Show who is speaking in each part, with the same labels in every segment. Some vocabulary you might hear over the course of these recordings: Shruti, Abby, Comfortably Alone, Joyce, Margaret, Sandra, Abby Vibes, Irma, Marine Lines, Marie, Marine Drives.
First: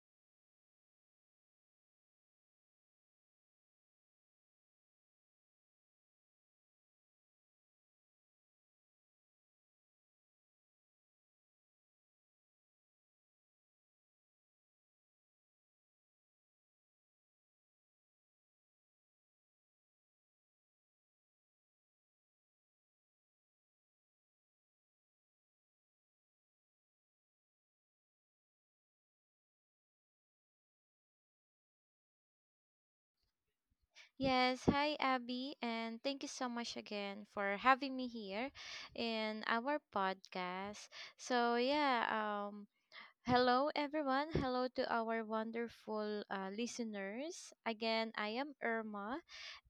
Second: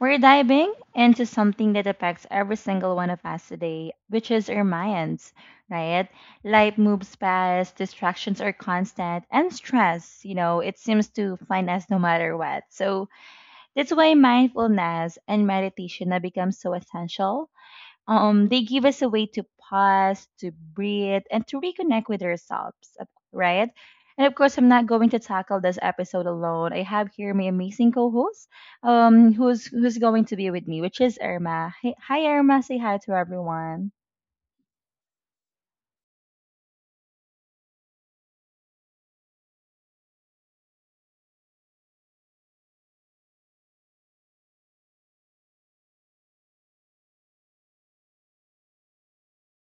Speaker 1: We're diving into something that affects every single one of us today, which is our minds, right? Life moves fast, distractions are constant, and stress, it seems to find us no matter what. So that's why mindfulness and meditation have become so essential. They give us a way to pause, to breathe, and to reconnect with ourselves, right? And of course, I'm not going to tackle this episode alone. I have here my amazing co-host, who's going to be with me, which is Irma. Hi, hi Irma. Say hi to everyone.
Speaker 2: Yes, hi Abby, and thank you so much again for having me here in our podcast. So yeah, hello, everyone. Hello to our wonderful listeners. Again, I am Irma,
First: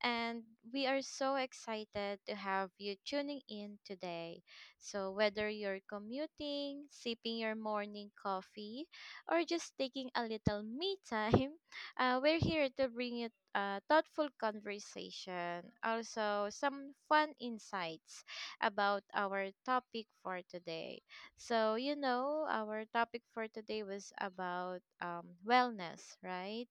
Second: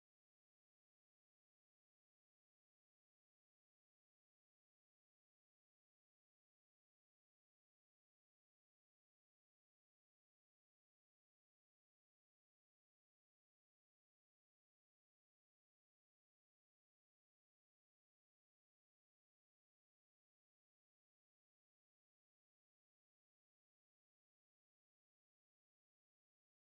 Speaker 2: and we are so excited to have you tuning in today. So, whether you're commuting, sipping your morning coffee, or just taking a little me time, we're here to bring you a thoughtful conversation, also some fun insights about our topic for today. So, you know, our topic for today was about wellness, right,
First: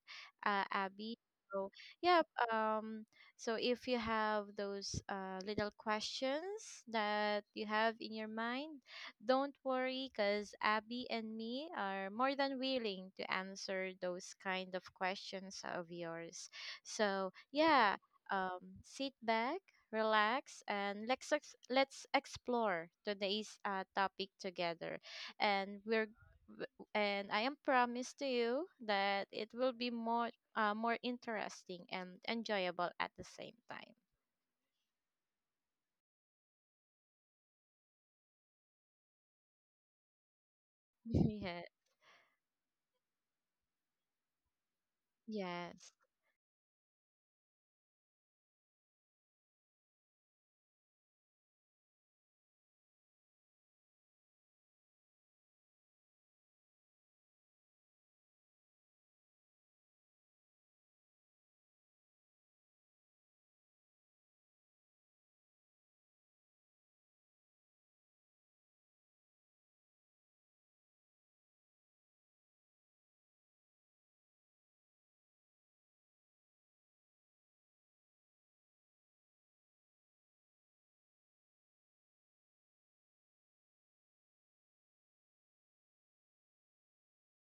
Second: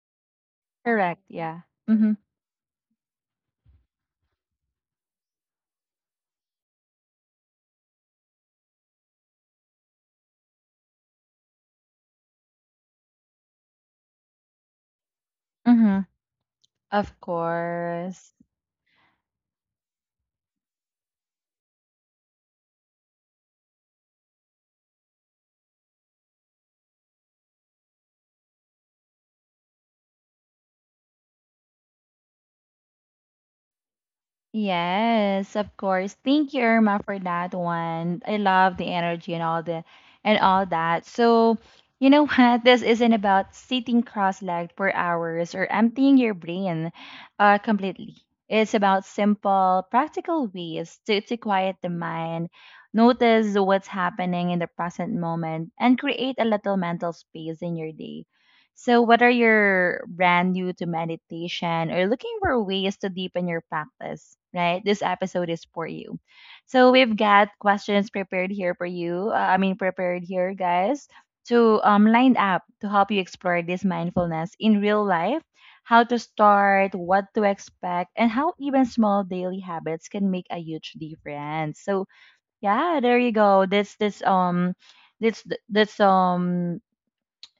Speaker 2: Abby?
Speaker 1: Correct. Yeah.
Speaker 2: So,
Speaker 1: Mm-hmm.
Speaker 2: yeah. Um, so, if you have those little questions that you have in your mind, don't worry because Abby and me are more than willing to answer those kind of questions of
Speaker 1: Mm-hmm.
Speaker 2: yours.
Speaker 1: Of
Speaker 2: So, yeah,
Speaker 1: course.
Speaker 2: sit back, relax, and let's explore today's topic together. And we're and I am promised to you that it will be more more interesting and enjoyable at the same time.
Speaker 1: Yes, of course. Thank you, Irma, for that one. I love the energy and all the and all that. So,
Speaker 2: Yeah.
Speaker 1: you know what? This isn't about sitting cross-legged for hours or
Speaker 2: Yes.
Speaker 1: emptying your brain completely. It's about simple, practical ways to quiet the mind, notice what's happening in the present moment, and create a little mental space in your day. So, what are your brand new to meditation or looking for ways to deepen your practice, right? This episode is for you. So, we've got questions prepared here for you. I mean, prepared here, guys, to line up to help you explore this mindfulness in real life, how to start, what to expect, and how even small daily habits can make a huge difference. So, yeah, there you go. That's th- that's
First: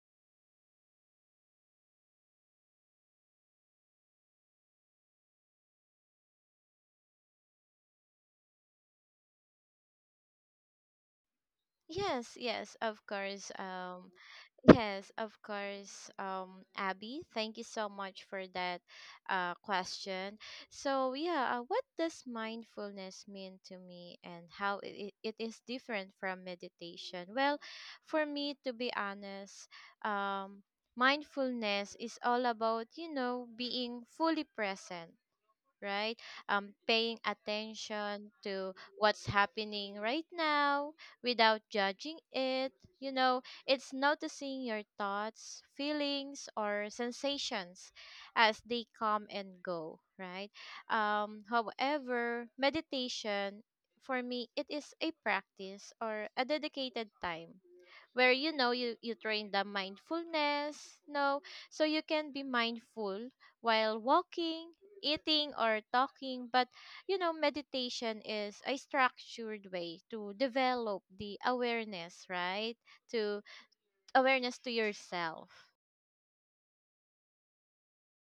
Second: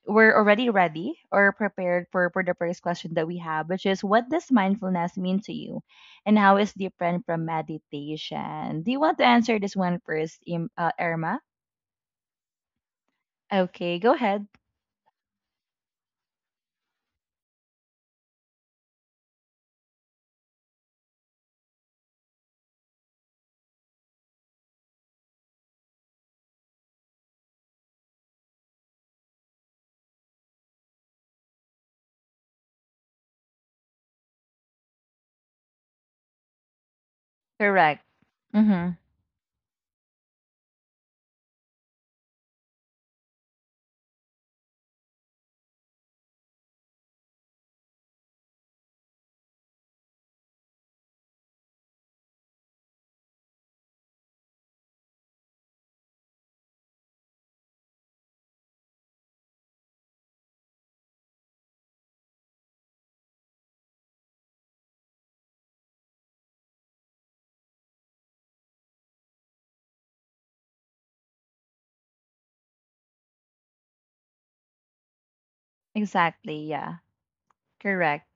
Speaker 1: we're already ready or prepared for the first question that we have, which is, what does mindfulness mean to you and how is different from meditation? Do you want to answer this one first, Irma?
Speaker 2: Yes, yes, of course.
Speaker 1: Okay, go ahead.
Speaker 2: Yes, of course, Abby. Thank you so much for that question. So, yeah, what does mindfulness mean to me and how it is different from meditation? Well, for me, to be honest, um, mindfulness is all about, you know, being fully present, right? Paying
Speaker 1: Correct.
Speaker 2: attention to
Speaker 1: Mm-hmm.
Speaker 2: what's happening right now without judging it. You know, it's noticing your thoughts, feelings, or sensations as they come and go, right? However, meditation for me, it is a practice or a dedicated time where, you know, you train the mindfulness, no, so you can be mindful while walking, eating, or talking. But, you know, meditation is a structured way to develop the awareness, right? To awareness to yourself.
Speaker 1: Exactly. Yeah. Correct.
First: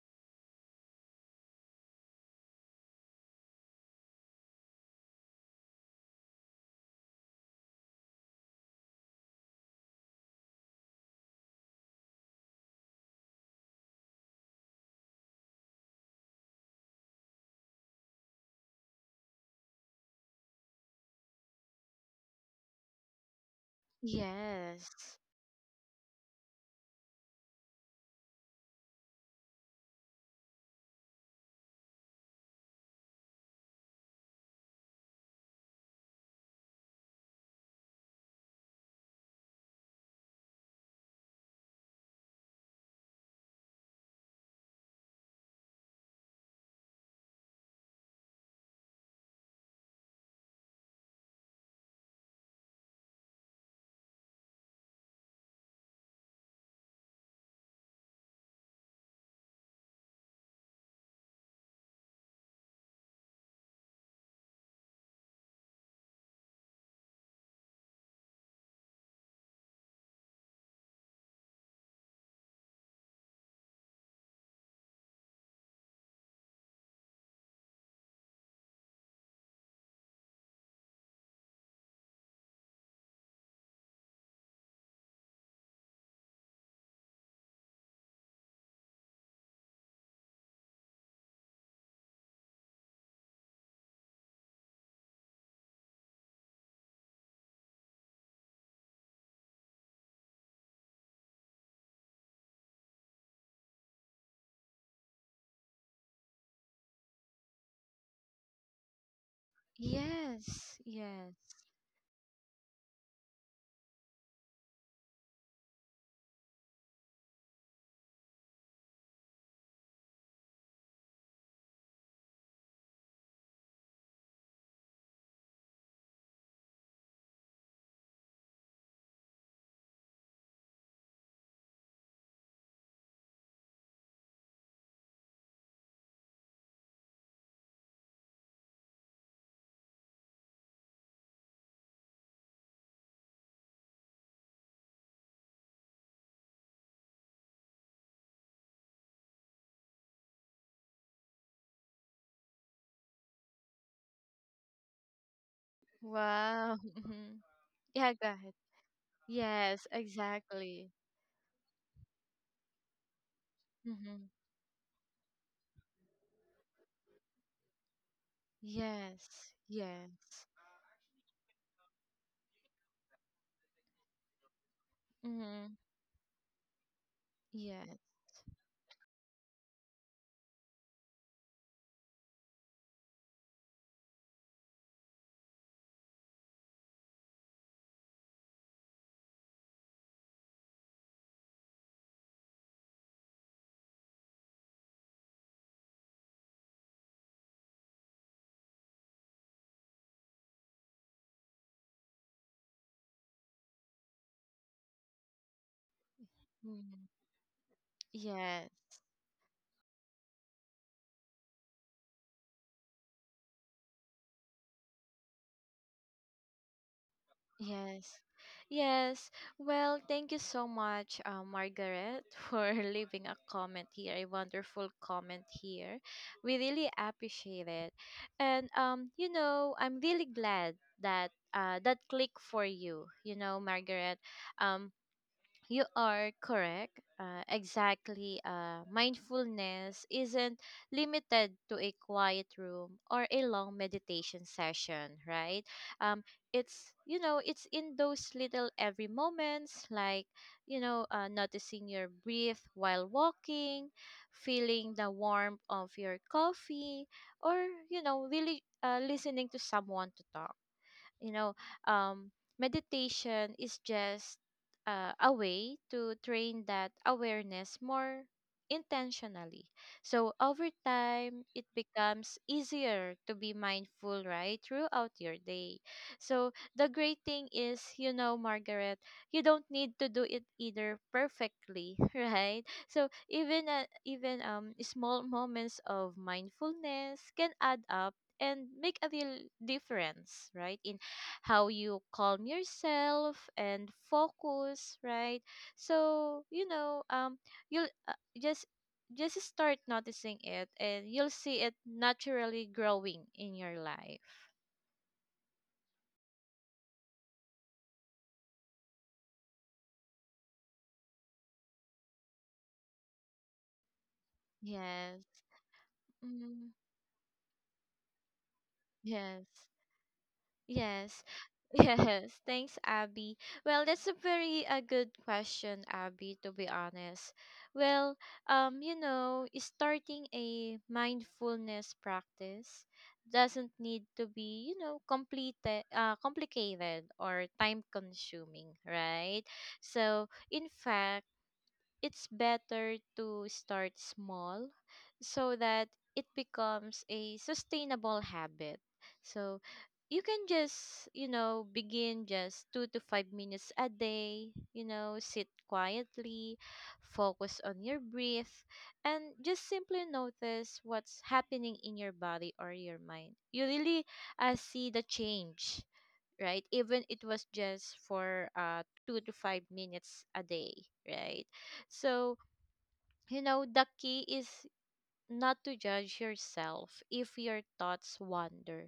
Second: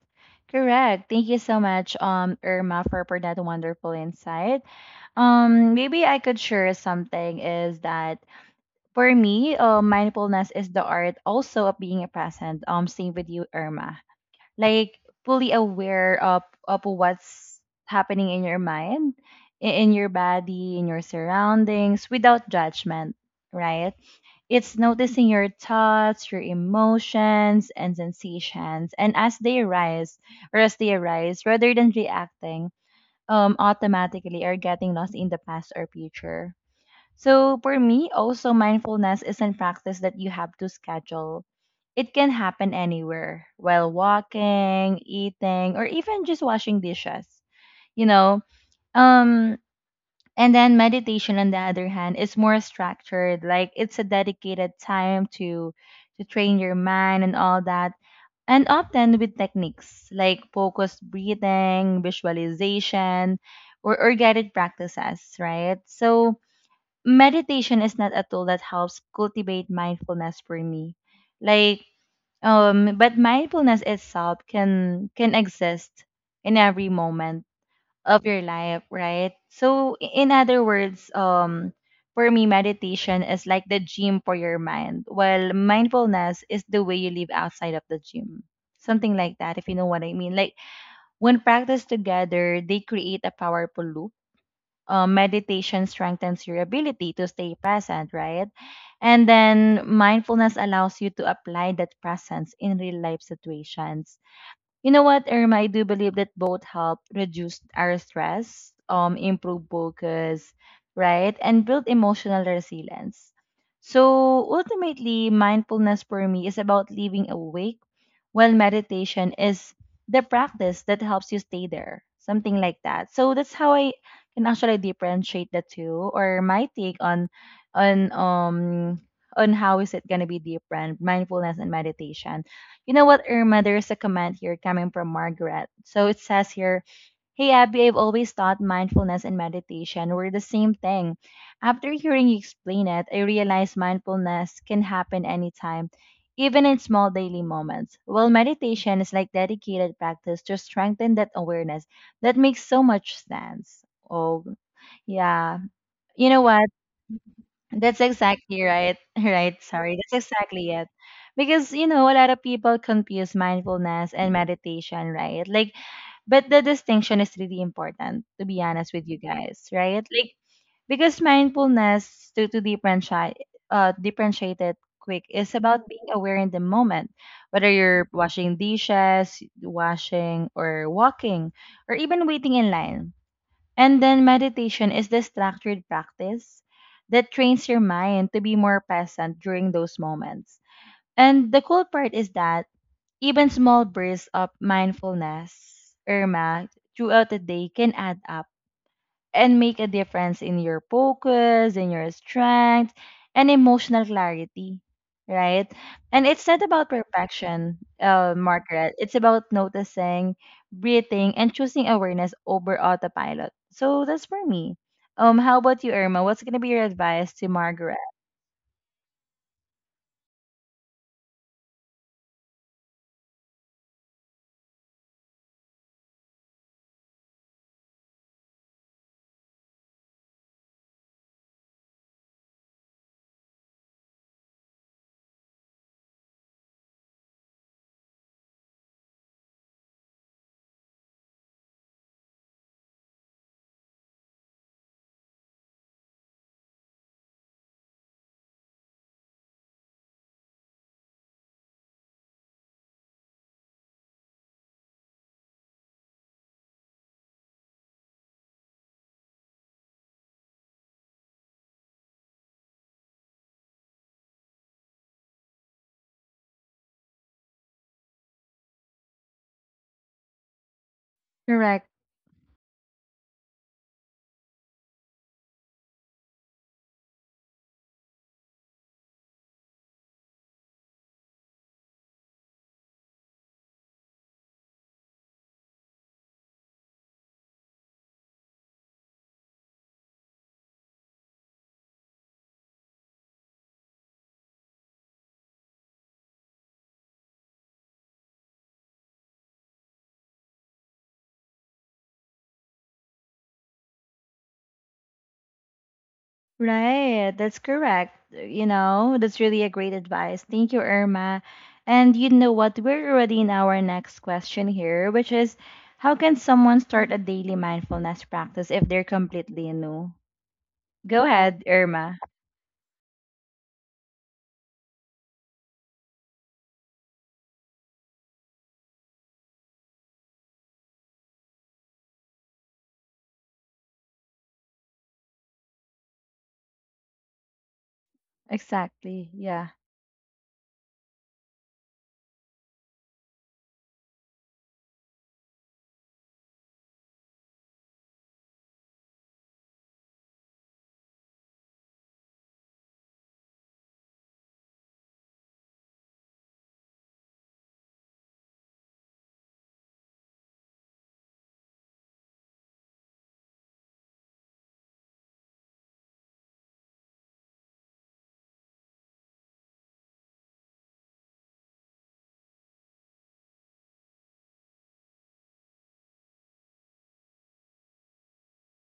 Speaker 1: Correct. Thank you so much, Irma, for that wonderful insight. Maybe I could share something is that for me, mindfulness is the art also of being present. Same with you, Irma. Like fully aware of what's happening in your mind, in your body, in your surroundings without judgment, right? It's
Speaker 2: Yes,
Speaker 1: noticing your thoughts, your emotions and sensations and as they arise, rather than reacting automatically or getting lost in the past or future. So for me, also mindfulness isn't practice that you have to schedule. It can happen anywhere, while walking, eating, or even just washing dishes, you know. Um and then meditation on the other hand is more structured, like it's a dedicated time to train your mind and all that. And often with techniques like focused breathing, visualization, or guided practices, right? So meditation is not a tool that helps cultivate mindfulness for me, like, but mindfulness itself can exist in every moment of your life, right? So in other words, for me meditation is like the gym for your mind, while mindfulness is the way you live outside of the gym, something like that, if you know what I mean. Like when practiced together they create a powerful loop. Meditation strengthens your ability to stay present, right? And then mindfulness allows you to apply that presence in real life situations. You know what, Irma? I do believe that both help reduce our stress, improve focus,
Speaker 2: yes,
Speaker 1: right,
Speaker 2: yes.
Speaker 1: and build emotional resilience. So ultimately, mindfulness for me is about living awake, while meditation is the practice that helps you stay there, something like that. So that's how I can actually differentiate the two, or my take on um, on how is it gonna be different, mindfulness and meditation. You know what, Irma? There's a comment here coming from Margaret. So it says here, "Hey Abby, I've always thought mindfulness and meditation were the same thing. After hearing you explain it, I realized mindfulness can happen anytime, even in small daily moments, while meditation is like dedicated practice to strengthen that awareness. That makes so much sense." Oh, yeah. You know what?
Speaker 2: Wow. Mhm.
Speaker 1: That's
Speaker 2: Yeah, go ahead.
Speaker 1: exactly right. Right.
Speaker 2: Yes,
Speaker 1: Sorry. That's exactly it.
Speaker 2: exactly.
Speaker 1: Because, you know, a lot of people confuse mindfulness and
Speaker 2: Hmm.
Speaker 1: meditation, right? Like, but the distinction is really important, to be honest with you
Speaker 2: Yes,
Speaker 1: guys, right? Like,
Speaker 2: yes.
Speaker 1: because mindfulness, to differentiate, differentiate it quick, is
Speaker 2: Hmm.
Speaker 1: about being aware in the moment, whether
Speaker 2: Yes.
Speaker 1: you're washing dishes, washing, or walking, or even waiting in line. And then meditation is the structured practice that trains your mind to be more present during those moments. And the cool part is that even small bursts of mindfulness, Irma, throughout the day can add up and make a difference in your focus, in your strength, and emotional clarity, right? And it's not about
Speaker 2: Mm-hmm.
Speaker 1: perfection, Margaret.
Speaker 2: Yes,
Speaker 1: It's about noticing, breathing, and choosing awareness over autopilot. So that's for me. How about you, Irma? What's gonna be your advice to Margaret?
Speaker 2: yes, yes. Well, thank you so much, Margaret, for leaving a comment here, a wonderful comment here. We really appreciate it, and you know, I'm really glad that uh, that click for you. You know, Margaret, um, you are correct. Exactly. Mindfulness isn't limited to a quiet room or a long meditation session, right? Um, it's, you know, it's in those little every moments, like, you know, noticing your breath while walking, feeling the warmth of your coffee, or, you know, really listening to someone to talk, you know. um meditation is just a way to train that awareness more intentionally, so over time it
Speaker 1: Correct.
Speaker 2: becomes easier to be mindful right throughout your day. So the great thing is, you know, Margaret, you don't need to do it either perfectly. Right, so even small moments of mindfulness can add up and make a real difference, right, in how you calm yourself and focus, right? So, you know, you'll just just start noticing it and you'll see it naturally growing in your life.
Speaker 1: Right, that's correct. You know, that's really a great advice. Thank you, Irma. And you know what? We're already in our next question here,
Speaker 2: Yes.
Speaker 1: which is, how can
Speaker 2: Mm,
Speaker 1: someone start a daily mindfulness practice if they're completely
Speaker 2: yes.
Speaker 1: new? Go
Speaker 2: Yes.
Speaker 1: ahead, Irma.
Speaker 2: Yes. Thanks, Abby. Well, that's a very a good question, Abby, to be honest. Well, you know, starting a mindfulness practice doesn't need to be, you know, completed complicated or time consuming,
Speaker 1: Exactly.
Speaker 2: right?
Speaker 1: Yeah.
Speaker 2: So, in fact, it's better to start small so that it becomes a sustainable habit. So you can just, you know, begin just 2 to 5 minutes a day, you know, sit quietly, focus on your breath, and just simply notice what's happening in your body or your mind. You really see the change, right? Even it was just for 2 to 5 minutes a day, right? So, you know, the key is not to judge yourself if your thoughts wander.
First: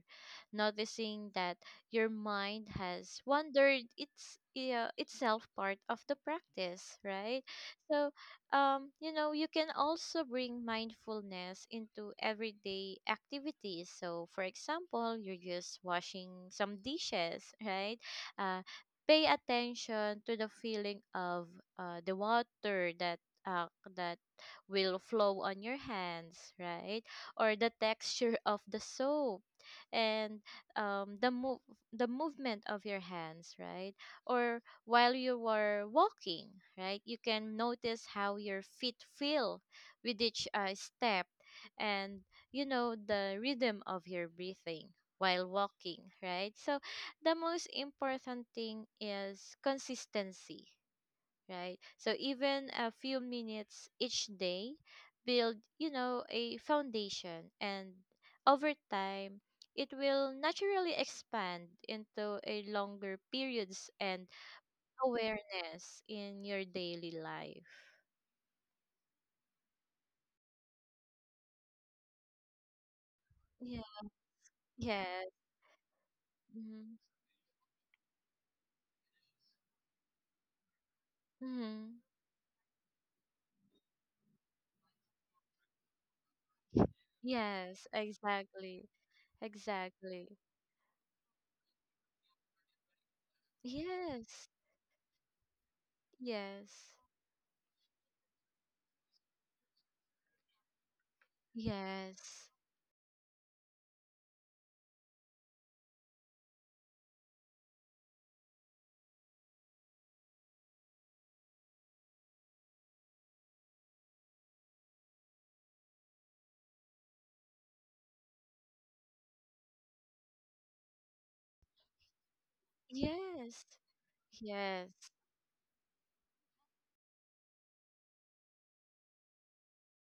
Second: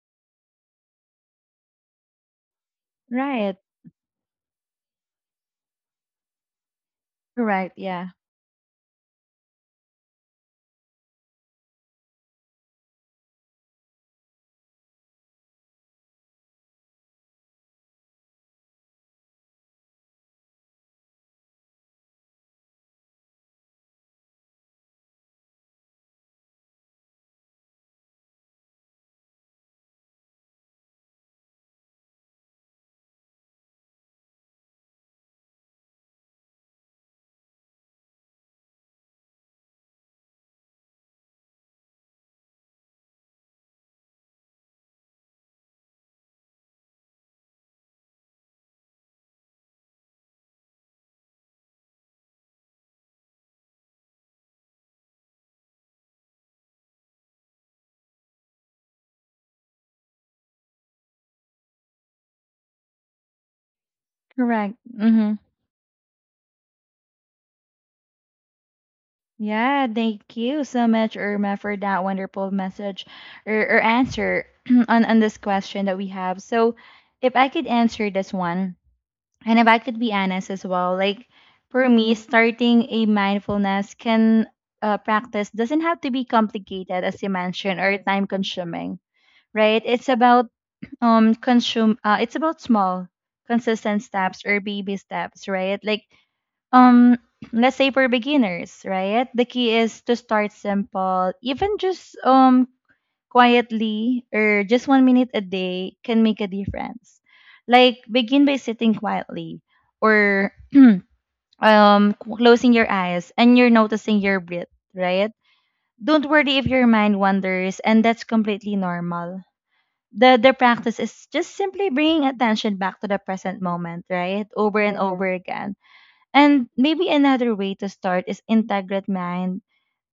Speaker 2: Noticing that your mind has
Speaker 1: Right.
Speaker 2: wandered, its yeah, itself part of the practice, right?
Speaker 1: Correct. Yeah.
Speaker 2: So, you know, you can also bring mindfulness into everyday activities. So, for example, you're just washing some dishes, right? Uh, pay attention to the feeling of uh, the water that uh, that will flow on your hands, right? Or the texture of the soap and um, the move the movement of your hands, right? Or while you were walking, right? You can notice how your feet feel with each step, and, you know, the rhythm of your breathing while walking, right? So the most important thing is consistency, right? So even a few minutes each day build, you know, a foundation, and over time it will naturally expand into a longer periods and
Speaker 1: Correct. Mm-hmm.
Speaker 2: awareness in your daily life.
Speaker 1: Yeah, thank you so much, Irma, for that wonderful message
Speaker 2: Yeah.
Speaker 1: or answer on
Speaker 2: Yes.
Speaker 1: this question that we have. So,
Speaker 2: Mm-hmm.
Speaker 1: if I could answer this one, and if I could be honest as well, like for
Speaker 2: Hmm.
Speaker 1: me, starting a mindfulness can, practice doesn't have to be complicated, as you mentioned,
Speaker 2: Yes,
Speaker 1: or time
Speaker 2: exactly.
Speaker 1: consuming, right? It's
Speaker 2: Exactly.
Speaker 1: about consume. It's about small, consistent steps
Speaker 2: Yes.
Speaker 1: or baby steps, right? Like
Speaker 2: Yes.
Speaker 1: um, let's say for beginners, right? The key is to start simple, even just
Speaker 2: Yes.
Speaker 1: quietly or just 1 minute a day can make a difference. Like begin by sitting quietly or closing your eyes and you're noticing your breath, right? Don't worry if your mind wanders, and that's completely normal. The practice is just simply bringing attention back to the present
Speaker 2: Yes.
Speaker 1: moment, right? Over
Speaker 2: Yes.
Speaker 1: and Mm-hmm. over again. And maybe another way to start is integrate mind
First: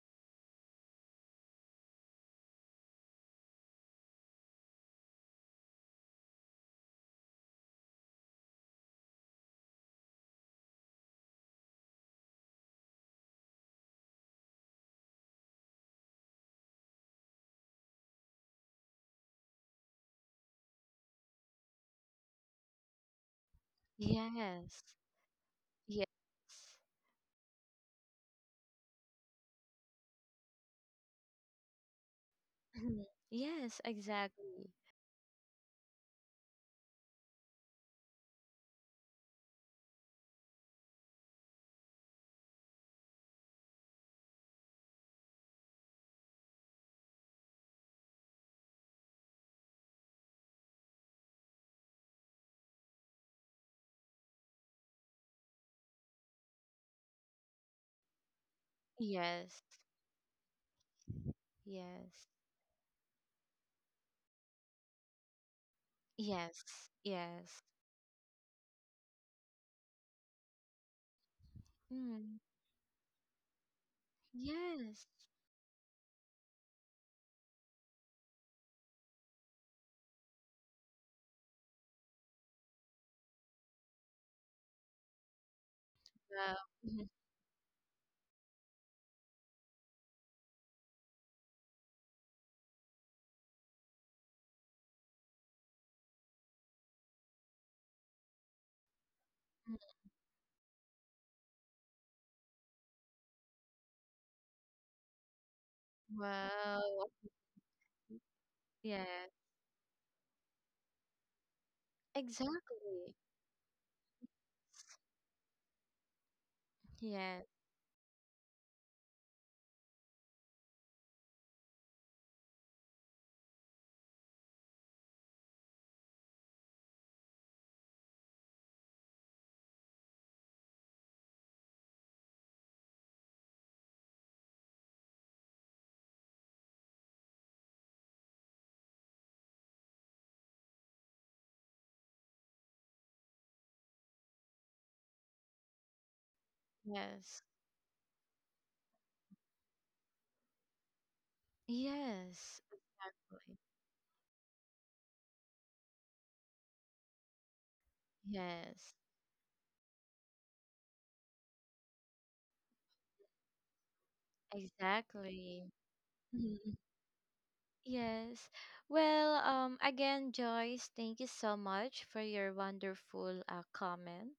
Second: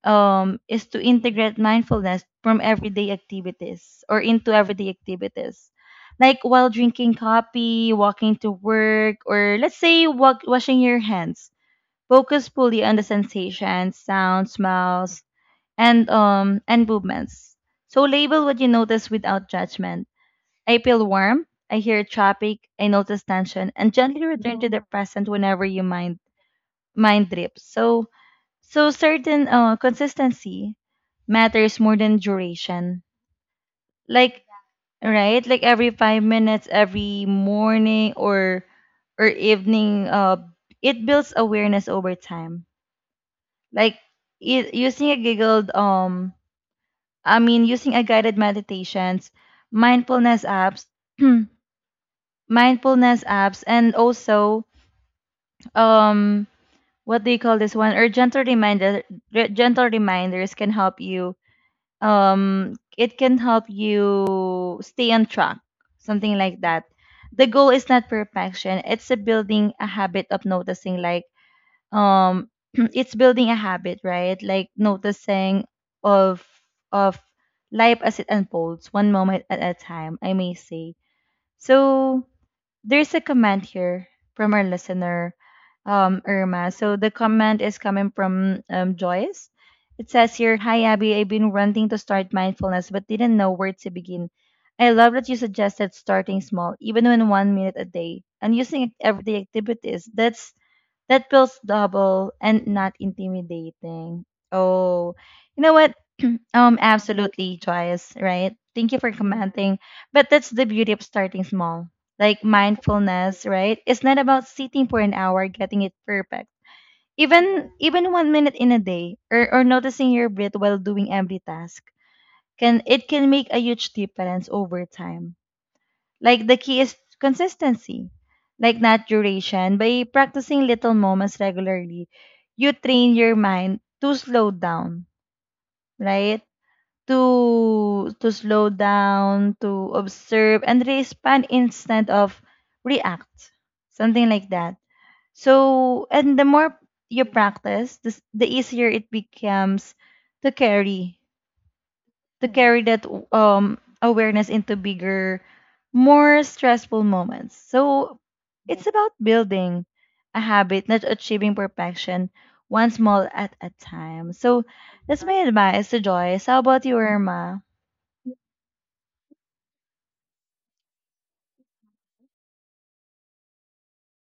Speaker 1: is to integrate mindfulness from everyday activities or into everyday activities. Like while drinking coffee, walking to work, or let's say walk, washing your hands, focus fully on the sensations, sounds, smells, and movements. So label what you notice without judgment. I feel warm. I hear traffic. I notice tension, and gently return to the
Speaker 2: Yes.
Speaker 1: present whenever your mind
Speaker 2: Yes.
Speaker 1: mind drips. So so certain consistency matters more than duration.
Speaker 2: Mhm. Yes,
Speaker 1: Like
Speaker 2: exactly.
Speaker 1: right, like every 5 minutes, every morning or evening, it builds awareness over time. Like I- using a giggled I mean using a guided meditations, mindfulness apps, mindfulness apps, and also um, what do you call this one? Or gentle reminder,
Speaker 2: Yes,
Speaker 1: gentle reminders can help you,
Speaker 2: yes,
Speaker 1: it can help you stay on track, something like
Speaker 2: yes,
Speaker 1: that. The
Speaker 2: yes.
Speaker 1: goal is not perfection, it's a building a habit of noticing, like
Speaker 2: Mm,
Speaker 1: um it's building a habit, right? Like
Speaker 2: yes.
Speaker 1: noticing of of life as it unfolds one moment at a time, I may say. So there's a comment here from our listener,
Speaker 2: Wow.
Speaker 1: Irma. So
Speaker 2: Mhm,
Speaker 1: the comment is coming from Joyce. It says here, "Hi Abby, I've been wanting to start mindfulness but didn't know where to begin. I love that you suggested starting small, even when 1 minute a day, and using everyday
Speaker 2: mhm.
Speaker 1: activities. That's that feels double and not intimidating." Oh, you know what? Um,
Speaker 2: Wow.
Speaker 1: absolutely, Joyce. Right? Thank you
Speaker 2: Yeah,
Speaker 1: for commenting. But that's the beauty of starting small, like
Speaker 2: exactly.
Speaker 1: mindfulness, right? It's not about sitting for an hour getting it perfect.
Speaker 2: Yes,
Speaker 1: Even even 1 minute in a day or noticing your breath while doing every task can it can make a huge difference over time. Like the key is consistency, like not duration. By practicing little moments regularly, you train your mind to slow down, right? To to slow down, to observe and respond instead of react. Something like that. So, and the more you
Speaker 2: yes,
Speaker 1: practice, the easier it becomes to carry to
Speaker 2: yes,
Speaker 1: carry that
Speaker 2: exactly.
Speaker 1: awareness into bigger, more stressful moments. So, it's
Speaker 2: Yes,
Speaker 1: about building a habit, not achieving perfection one small at a time. So, that's my
Speaker 2: exactly.
Speaker 1: advice to Joyce. How about you, Irma?
Speaker 2: Yes. Well, again, Joyce, thank you so much for your wonderful comment.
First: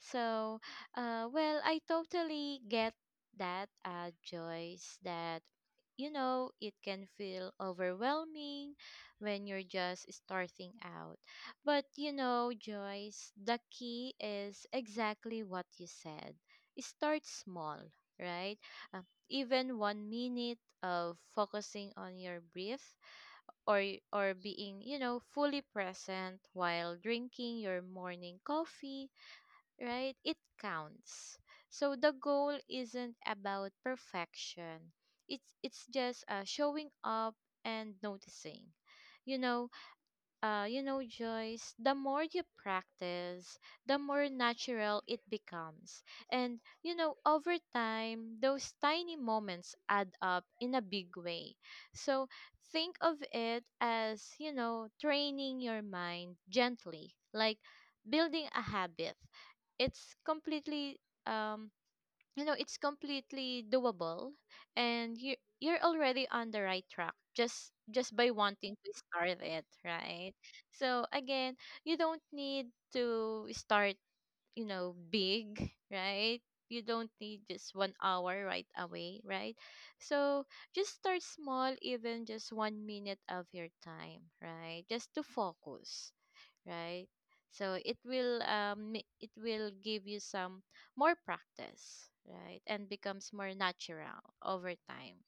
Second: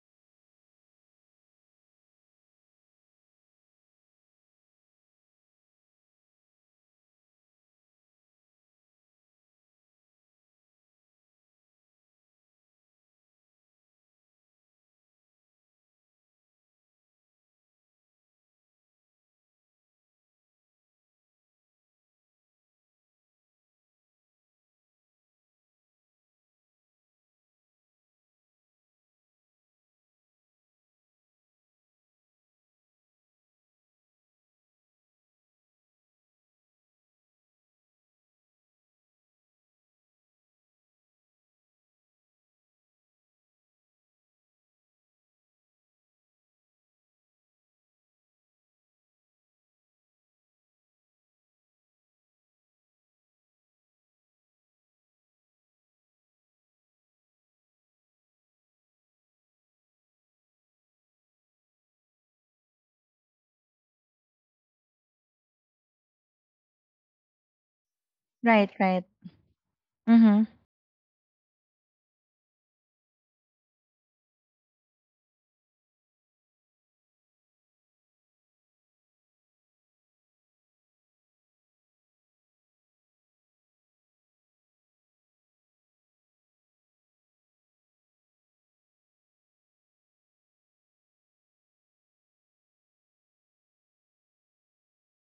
Speaker 2: So, well, I totally get that, Joyce, that, you know, it can feel overwhelming when you're just starting out. But, you know, Joyce, the key is exactly what you said. Start small, right? Uh, even 1 minute of focusing on your breath or or being, you know, fully present while drinking your morning coffee, right, it counts. So the goal isn't about perfection, it's just showing up and noticing, you know. Uh, you know, Joyce, the more you practice, the more natural it becomes. And, you know, over time, those tiny moments add up in a big way. So think of it as, you know, training your mind gently, like building a habit. It's completely um, you know, it's completely doable, and you you're already on the right track just by
Speaker 1: Right,
Speaker 2: wanting to
Speaker 1: right.
Speaker 2: start it, right?
Speaker 1: Mm-hmm.
Speaker 2: So again, you don't need to start, you know, big, right? You don't need just 1 hour right away, right? So just start small, even just 1 minute of your time, right, just to focus, right? So it will it will give you some more practice, right, and becomes more natural over time,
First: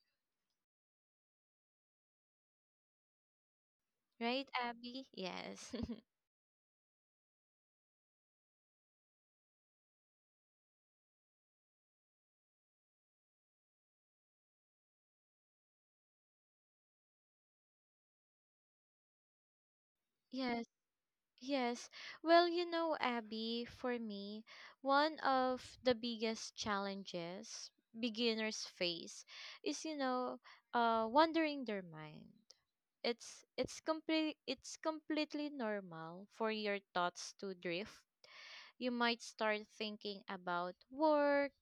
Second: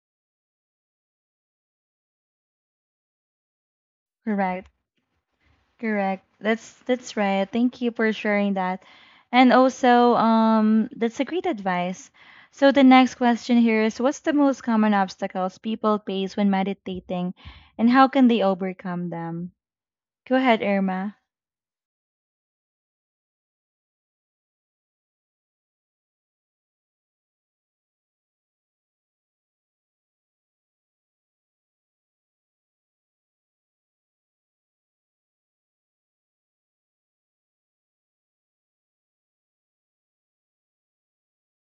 Speaker 2: right,
Speaker 1: Correct.
Speaker 2: Abby? Yes.
Speaker 1: Correct. That's right. Thank you for sharing that. And also, that's a great advice. So the next question here is, what's the most common obstacles people face when meditating and how can they overcome them? Go ahead,
Speaker 2: Yes.
Speaker 1: Irma.
Speaker 2: Yes. Well, you know, Abby, for me, one of the biggest challenges beginners face is, you know, wandering their mind. It's complete it's completely normal for your thoughts to drift. You might start thinking about work,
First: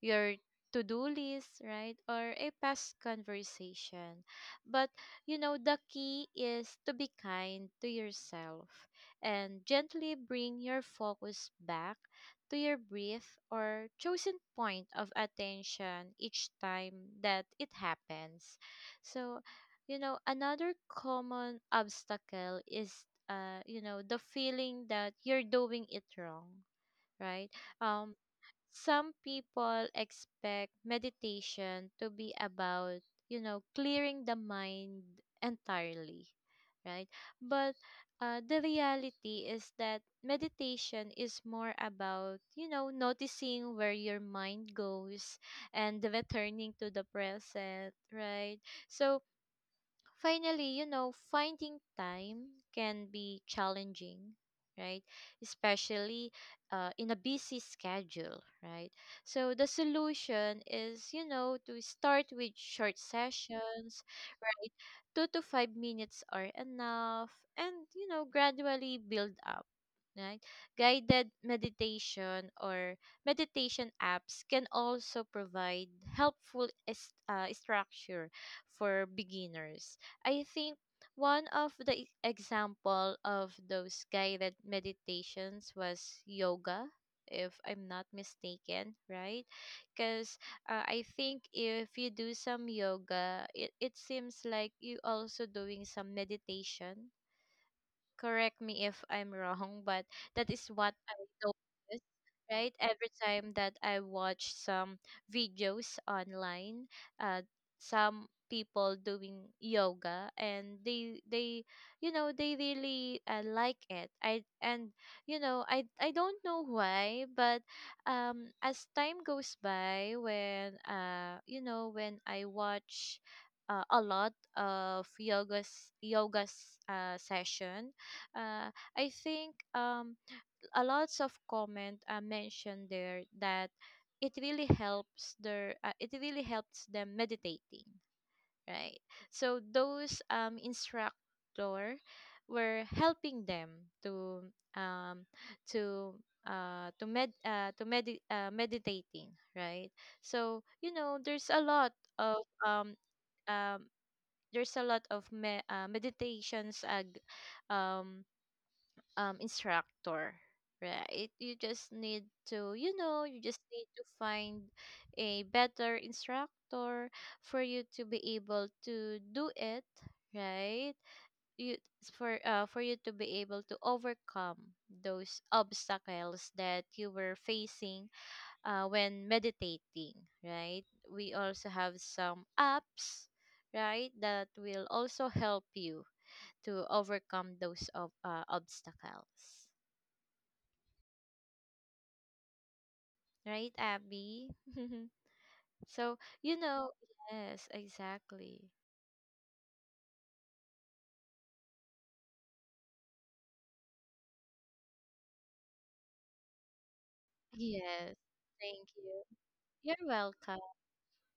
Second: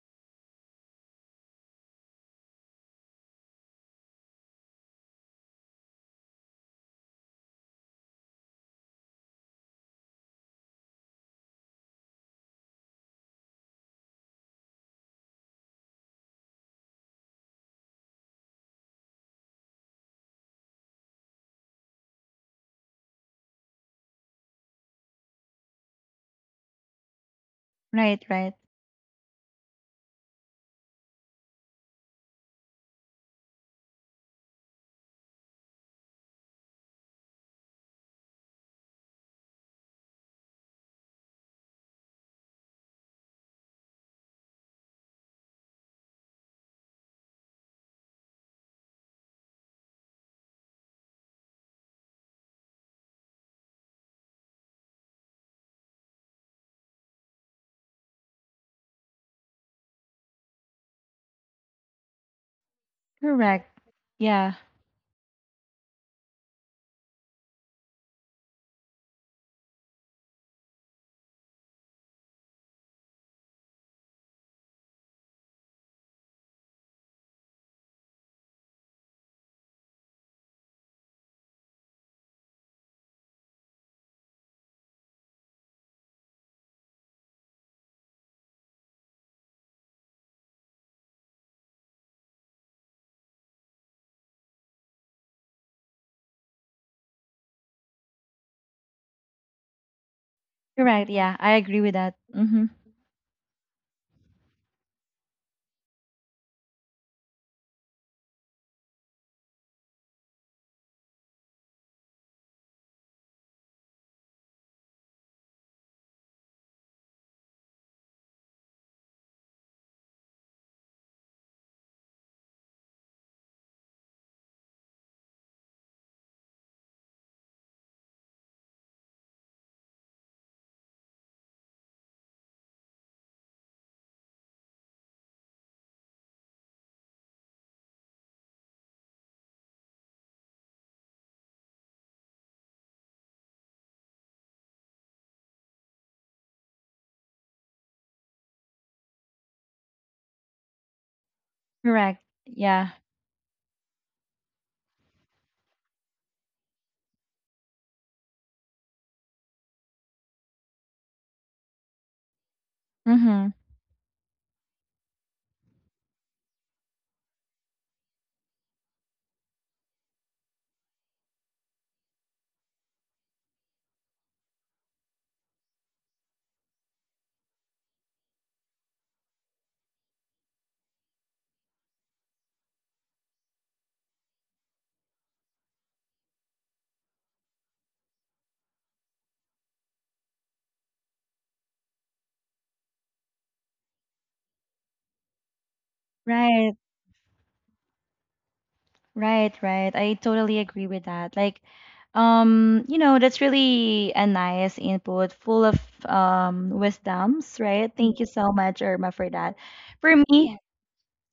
Speaker 2: your to do list, right? Or a past conversation. But, you know, the key is to be kind to yourself and gently bring your focus back to your brief or chosen point of attention each time that it happens. So, you know, another common obstacle is, you know, the feeling that you're doing it wrong, right? Um,
Speaker 1: Right, right.
Speaker 2: some people expect meditation to be about, you know, clearing the mind entirely, right? But the reality is that meditation is more about, you know, noticing where your mind goes and returning to the present, right? So, finally, you know, finding time can be challenging, right? Especially in a busy schedule, right? So the solution is, you know, to start with short
Speaker 1: Correct.
Speaker 2: sessions,
Speaker 1: Yeah.
Speaker 2: right? 2 to 5 minutes are enough, and, you know, gradually build up. Right? Guided meditation or meditation apps can also provide helpful structure for beginners. I think one of the example of those guided meditations was yoga, if I'm not mistaken, right? Because I think if you do some yoga, it seems like you also doing some meditation. Correct me if I'm wrong, but that is what
Speaker 1: Correct.
Speaker 2: I
Speaker 1: Yeah. I agree with
Speaker 2: noticed,
Speaker 1: that. Mm-hmm.
Speaker 2: right? Every time that I watch some videos online, uh, some people doing yoga and they you know they really like it, I and you know i don't know why, but as time goes by when you know when I watch a lot of yoga's yoga's session. Uh, I think a lots of comment mentioned there that it really helps their it really helps them meditating, right? So those instructor were helping them to um, to to med to medi meditating, right? So, you know, there's a lot
Speaker 1: Correct.
Speaker 2: of
Speaker 1: Yeah.
Speaker 2: um, there's a lot of meditations um, instructor, right? You just need to, you know, you
Speaker 1: Mm-hmm.
Speaker 2: just need to find a better instructor for you to be able to do it, right? You for you to be able to overcome those obstacles that you were facing when meditating, right? We also have some apps, right, that will also help you to overcome those of obstacles. Right, Abby? So, you
Speaker 1: Right.
Speaker 2: know, yes, exactly.
Speaker 1: Right, right. I totally agree with that. Like, you know, that's really a nice input, full of wisdoms, right?
Speaker 2: Yes.
Speaker 1: Thank you so much,
Speaker 2: Thank
Speaker 1: Irma,
Speaker 2: you.
Speaker 1: for that.
Speaker 2: You're
Speaker 1: For
Speaker 2: welcome.
Speaker 1: me,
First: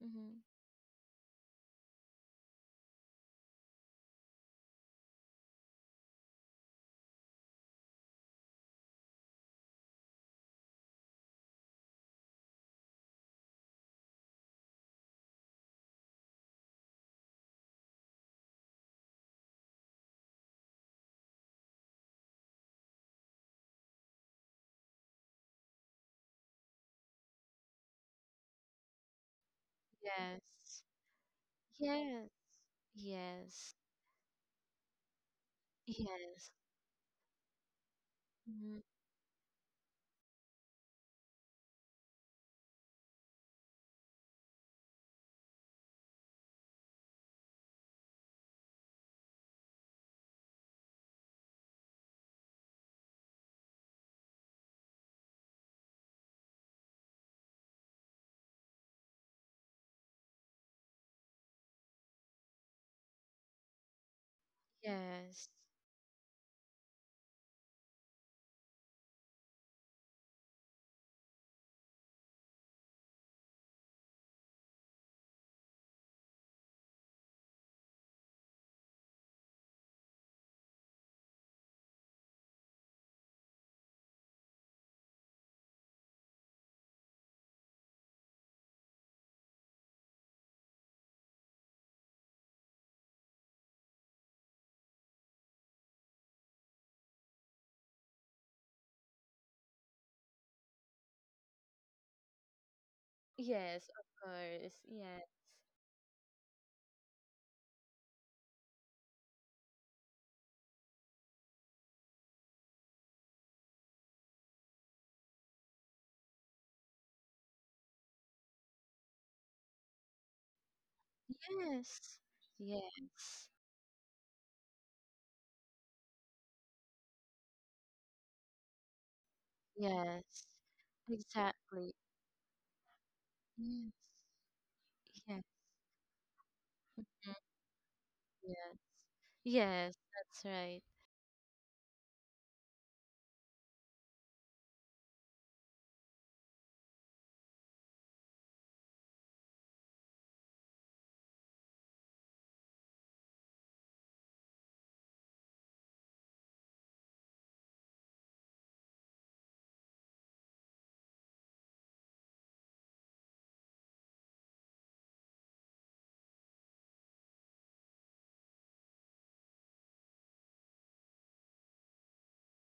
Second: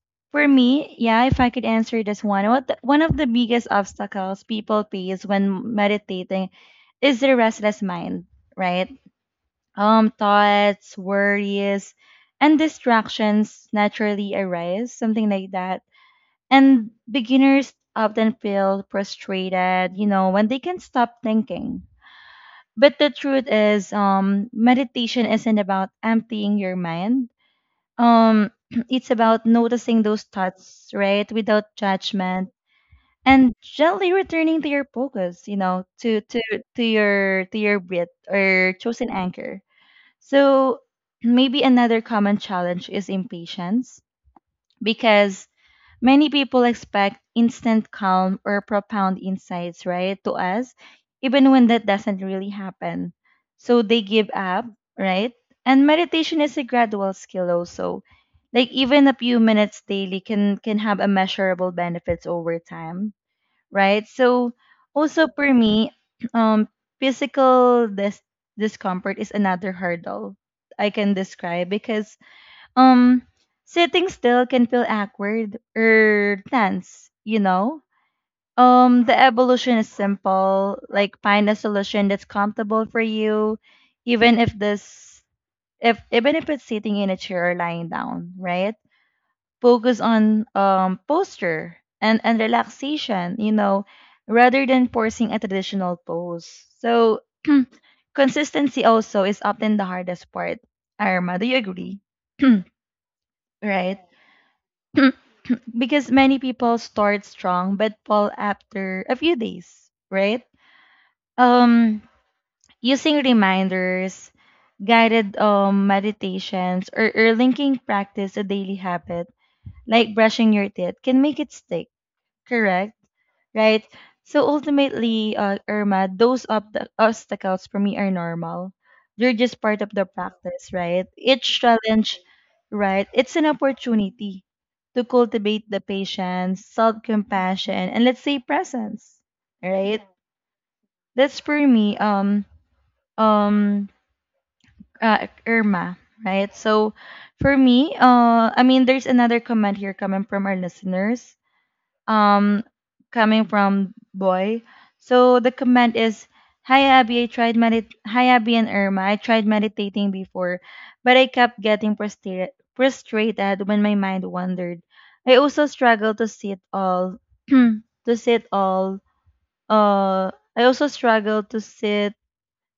Speaker 2: Hmm.
Speaker 1: for me, yeah, if I could answer this one, one of the biggest obstacles people face when meditating is their restless mind, right? Thoughts, worries, and distractions naturally arise, something like that, and beginners often feel frustrated, you know, when they can stop thinking. But the truth is, meditation isn't about emptying your mind. Um, it's about noticing those
Speaker 2: Yes.
Speaker 1: thoughts, right, without
Speaker 2: Yes.
Speaker 1: judgment, and
Speaker 2: Yes.
Speaker 1: gently returning to your focus, you know, to to
Speaker 2: Yes.
Speaker 1: to your to your breath or
Speaker 2: Mhm.
Speaker 1: chosen anchor. So maybe another common challenge is impatience, because many people expect instant calm or profound insights, right, to us, even when that doesn't really happen. So they give up, right? And meditation is a gradual skill also. Like, even a few minutes daily can have a measurable benefits over time, right? So also
Speaker 2: Yes.
Speaker 1: for me, um physical dis- discomfort is another hurdle I can describe because, um, sitting still can feel awkward or tense, you know? The evolution is simple. Like, find a solution that's comfortable for you, even if this if even if it's sitting in a chair or lying down, right? Focus on posture and, relaxation, you know, rather than forcing a traditional pose. So consistency also is often the hardest part. Irma, do you agree?
Speaker 2: Yes,
Speaker 1: Right?
Speaker 2: of course. Yeah.
Speaker 1: Because many people start strong but fall after a few days, right? Um, Using reminders, guided meditations, or, linking practice a daily habit like brushing your teeth can make it stick,
Speaker 2: Yes.
Speaker 1: correct?
Speaker 2: Yes.
Speaker 1: Right? So ultimately, Irma, those obstacles for me are normal. They're just part of the
Speaker 2: Yes.
Speaker 1: practice, right? Each
Speaker 2: Exactly.
Speaker 1: challenge, right? It's an
Speaker 2: Yes.
Speaker 1: opportunity to
Speaker 2: Yes.
Speaker 1: cultivate the patience,
Speaker 2: Mm,
Speaker 1: self-compassion, and let's say
Speaker 2: yes.
Speaker 1: presence,
Speaker 2: Yes,
Speaker 1: right?
Speaker 2: that's right.
Speaker 1: That's for me, um, Irma, right? So for me, I mean, there's another comment here coming from our listeners, um coming from boy. So the comment is, Hi Abby and Irma, I tried meditating before, but I kept getting frustrated when my mind wandered. I also struggle to sit all to sit all I also struggle to sit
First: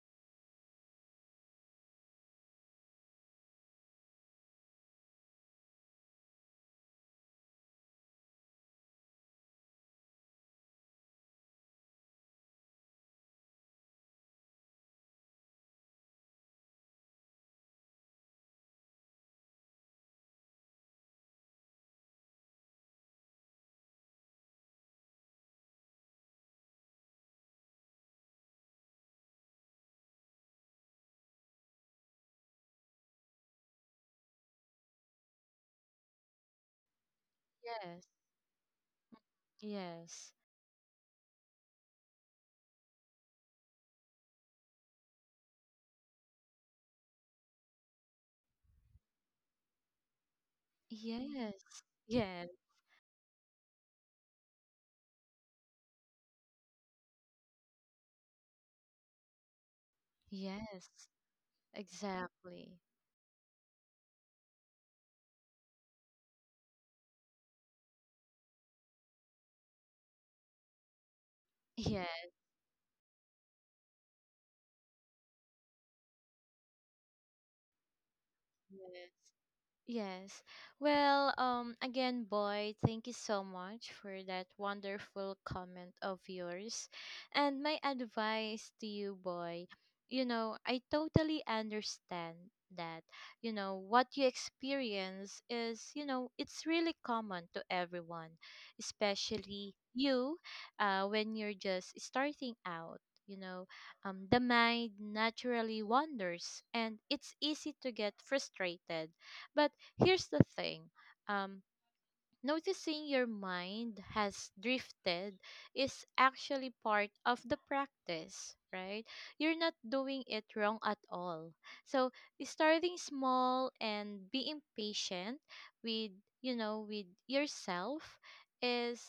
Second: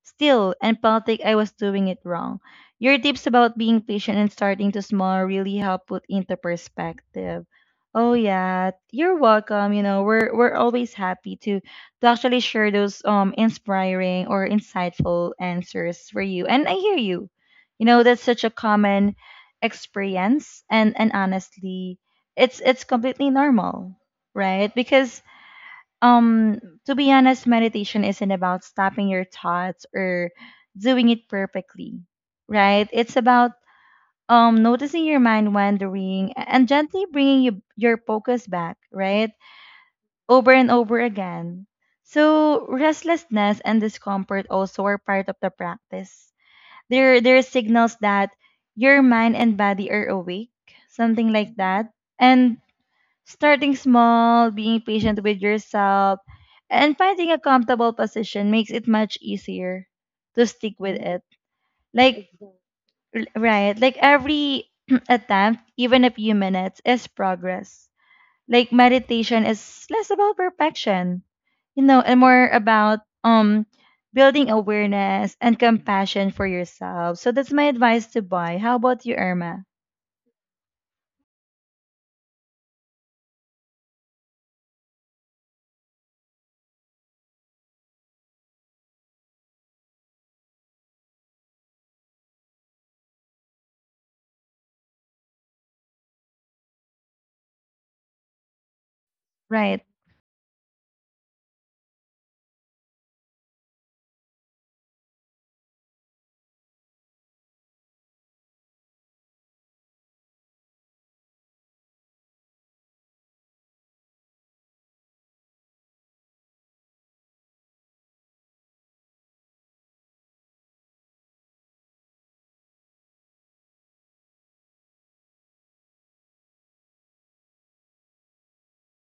Speaker 1: still, empathic I was doing it wrong. Your tips about being patient and starting to small really help put into perspective. Oh yeah, you're welcome. You know, we're always happy to actually share those inspiring or insightful answers for you. And I hear you. You know, that's such a common experience, and honestly, it's completely normal, right? Because um to be honest, meditation isn't about stopping your thoughts or doing it perfectly, right? It's about noticing your mind wandering and gently bringing your
Speaker 2: Yes.
Speaker 1: focus back, right,
Speaker 2: Yes.
Speaker 1: over and over again. So restlessness and discomfort also are part of the practice. There are signals that your mind and body are awake, something like
Speaker 2: Yes.
Speaker 1: that.
Speaker 2: Yes.
Speaker 1: And starting small, being patient with yourself, and finding a comfortable position makes it much easier to stick with
Speaker 2: Yes,
Speaker 1: it. Like,
Speaker 2: exactly.
Speaker 1: right, like every attempt, even a few minutes, is progress. Like, meditation is less about perfection, you know,
Speaker 2: Yeah,
Speaker 1: and more about building awareness and compassion for yourself. So that's my advice to buy. How about
Speaker 2: yes.
Speaker 1: you, Irma?
Speaker 2: Yes. Well, again, boy, thank you so much for that wonderful comment of yours. And my advice to you, boy, you know, I totally understand that, you know, what you experience is, you know, it's really common to everyone, especially
Speaker 1: Right,
Speaker 2: you, when you're just starting out. You know, the mind naturally wanders and it's easy to get frustrated. But here's the thing, um, noticing your mind has drifted is actually part of the practice, right? You're not doing it wrong at all. So, starting small and being patient with, you know, with yourself is,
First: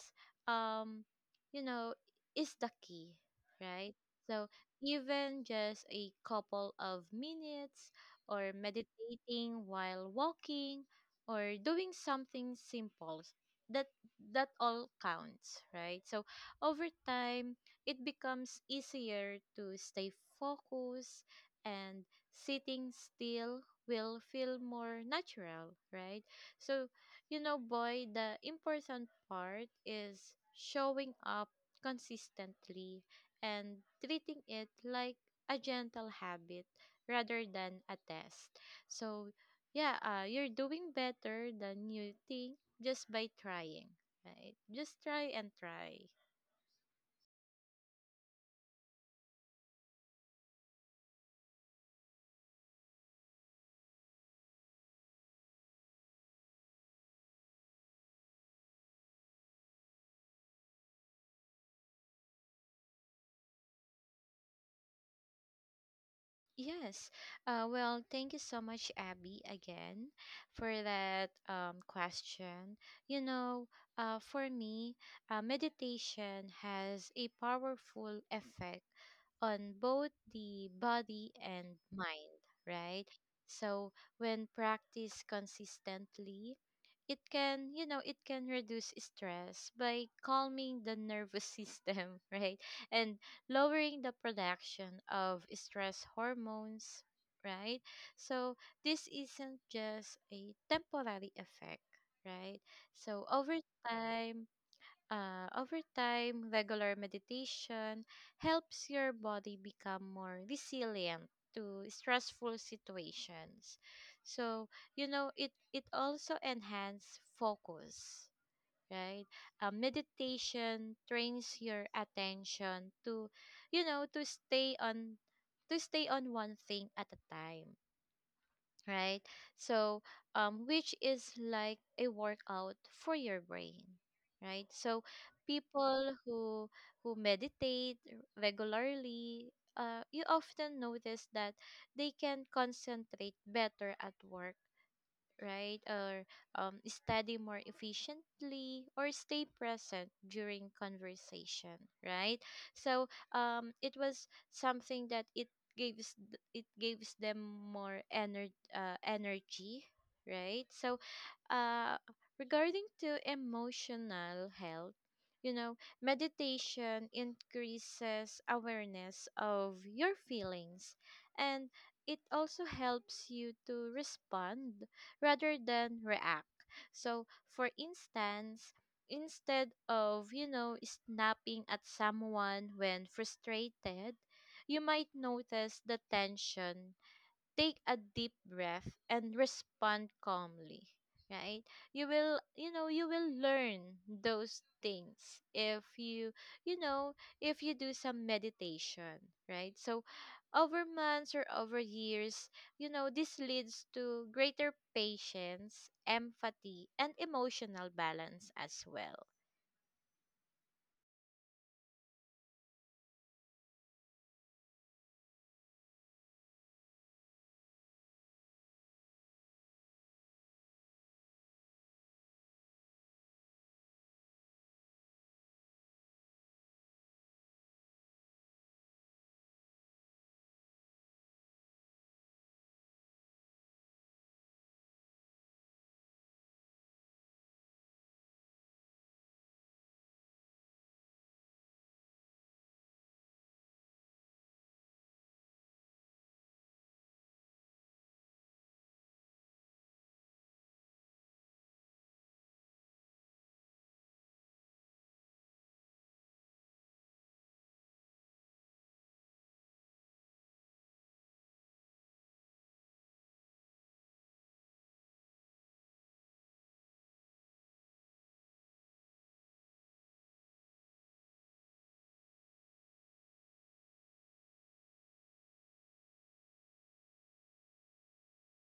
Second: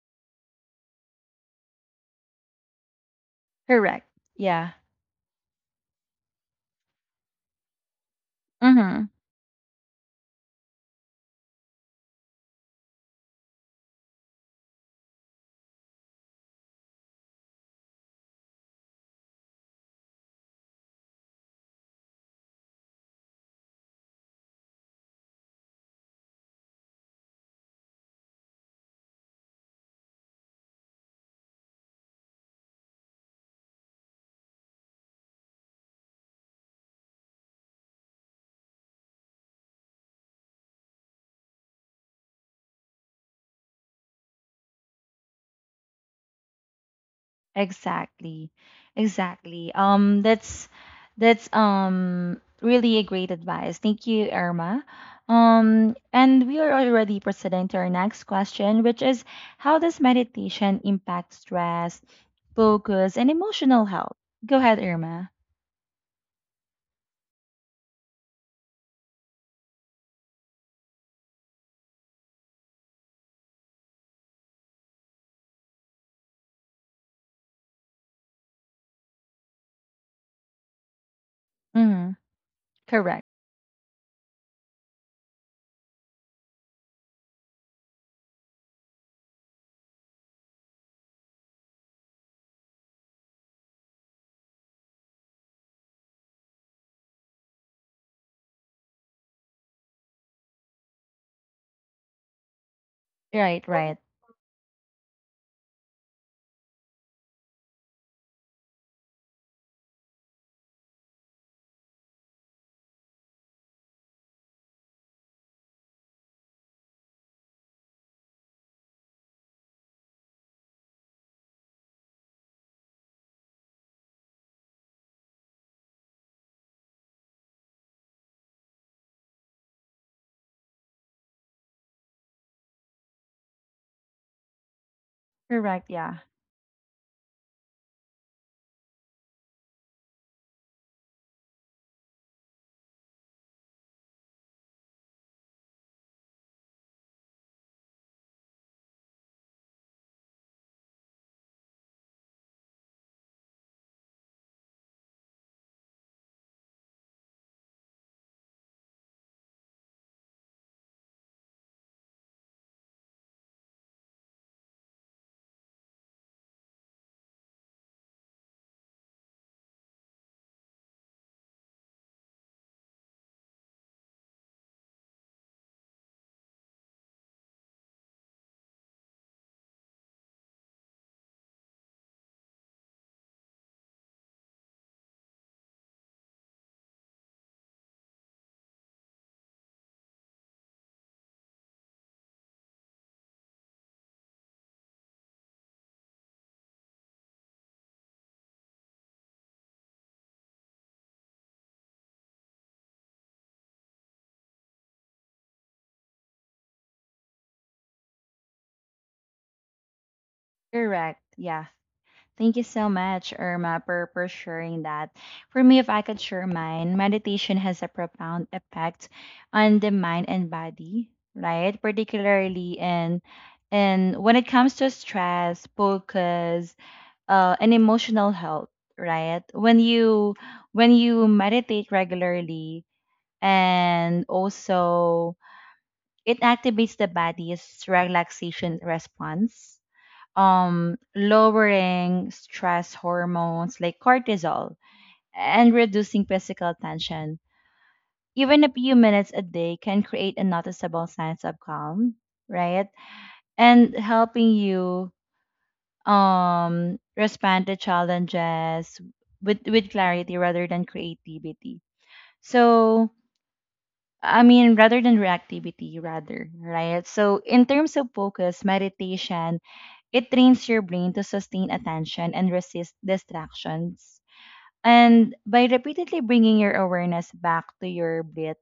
Speaker 2: um, you know, is the key, right?
Speaker 1: correct.
Speaker 2: So,
Speaker 1: Yeah.
Speaker 2: even just a couple of minutes or
Speaker 1: Mm-hmm.
Speaker 2: meditating while walking or doing something simple that that all counts, right? So over time it becomes easier to stay focused and sitting still will feel more natural, right? So, you know, boy, the important part is showing up consistently and treating it like a gentle habit rather than a test. So yeah, you're doing better than you think just by trying, right? Just try and try.
Speaker 1: Exactly. Exactly. That's really a great advice. Thank you, Irma. And we are already proceeding to our next question, which is, how does meditation impact stress, focus, and emotional health? Go ahead, Irma.
Speaker 2: Yes. Well, thank you so much, Abby, again for that question. You know, for me, meditation has a powerful effect on both the body and
Speaker 1: Mm-hmm.
Speaker 2: mind, right?
Speaker 1: Correct.
Speaker 2: So when practiced consistently, it can, you know, it can reduce stress by calming the nervous system, right? And lowering the production of stress hormones, right? So this isn't just a temporary effect, right? So
Speaker 1: Right, right.
Speaker 2: time, over time, regular meditation helps your body become more resilient to stressful situations. So, you know, it also enhances focus, right? Meditation trains your attention to, you know, to stay on one thing at a time, right? So, which is like a workout for your brain, right? So,
Speaker 1: Correct,
Speaker 2: people
Speaker 1: yeah.
Speaker 2: who meditate regularly, you often notice that they can concentrate better at work, right? Or study more efficiently or stay present during conversation, right? So it was something that it gives it gives them more energy, right? So uh, regarding to emotional health, you know, meditation increases awareness of your feelings and it also helps you to respond rather than react. So, for instance, instead of, you know, snapping at someone when frustrated, you might notice the tension, take a deep breath and respond calmly, right? You know, you will learn those things if you, you know, if you do some meditation, right? So over months or over years, you know, this leads to greater patience, empathy and emotional balance as well.
Speaker 1: Correct. Yeah. Thank you so much, Irma, for, sharing that. For me, if I could share mine, meditation has a profound effect on the mind and body, right? Particularly in and when it comes to stress, focus, and emotional health, right? When you meditate regularly, and also it activates the body's relaxation response, lowering stress hormones like cortisol and reducing physical tension. Even a few minutes a day can create a noticeable sense of calm, right? And helping you respond to challenges with, clarity rather than creativity. So, I mean, rather than reactivity, rather, right? So, in terms of focus, meditation, it trains your brain to sustain attention and resist distractions. And by repeatedly bringing your awareness back to your breath,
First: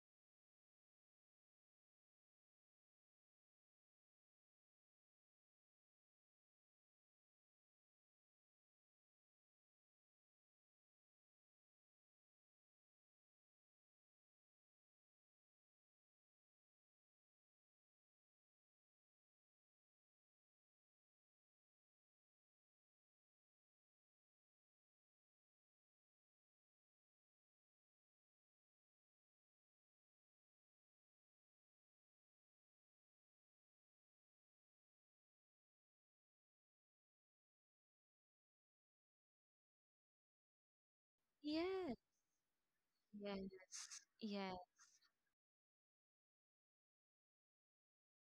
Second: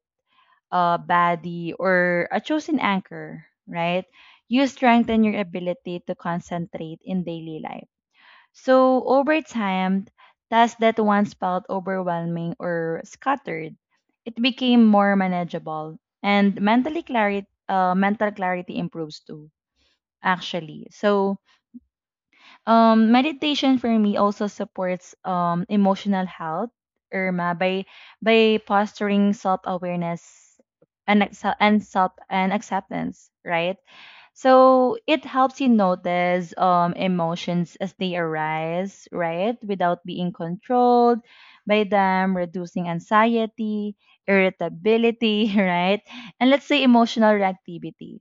Speaker 1: body, or a chosen anchor, right, you strengthen your ability to concentrate in daily life. So, over time, tasks that once felt overwhelming or scattered, it became more manageable, and mental clarity improves too, actually. So, meditation for me also supports emotional health, Irma, by fostering self awareness and acce- and self and acceptance, right? So it helps you notice emotions as they arise, right? Without being controlled by
Speaker 2: Yes,
Speaker 1: them, reducing anxiety,
Speaker 2: yes, yes,
Speaker 1: irritability, right? And let's say emotional reactivity.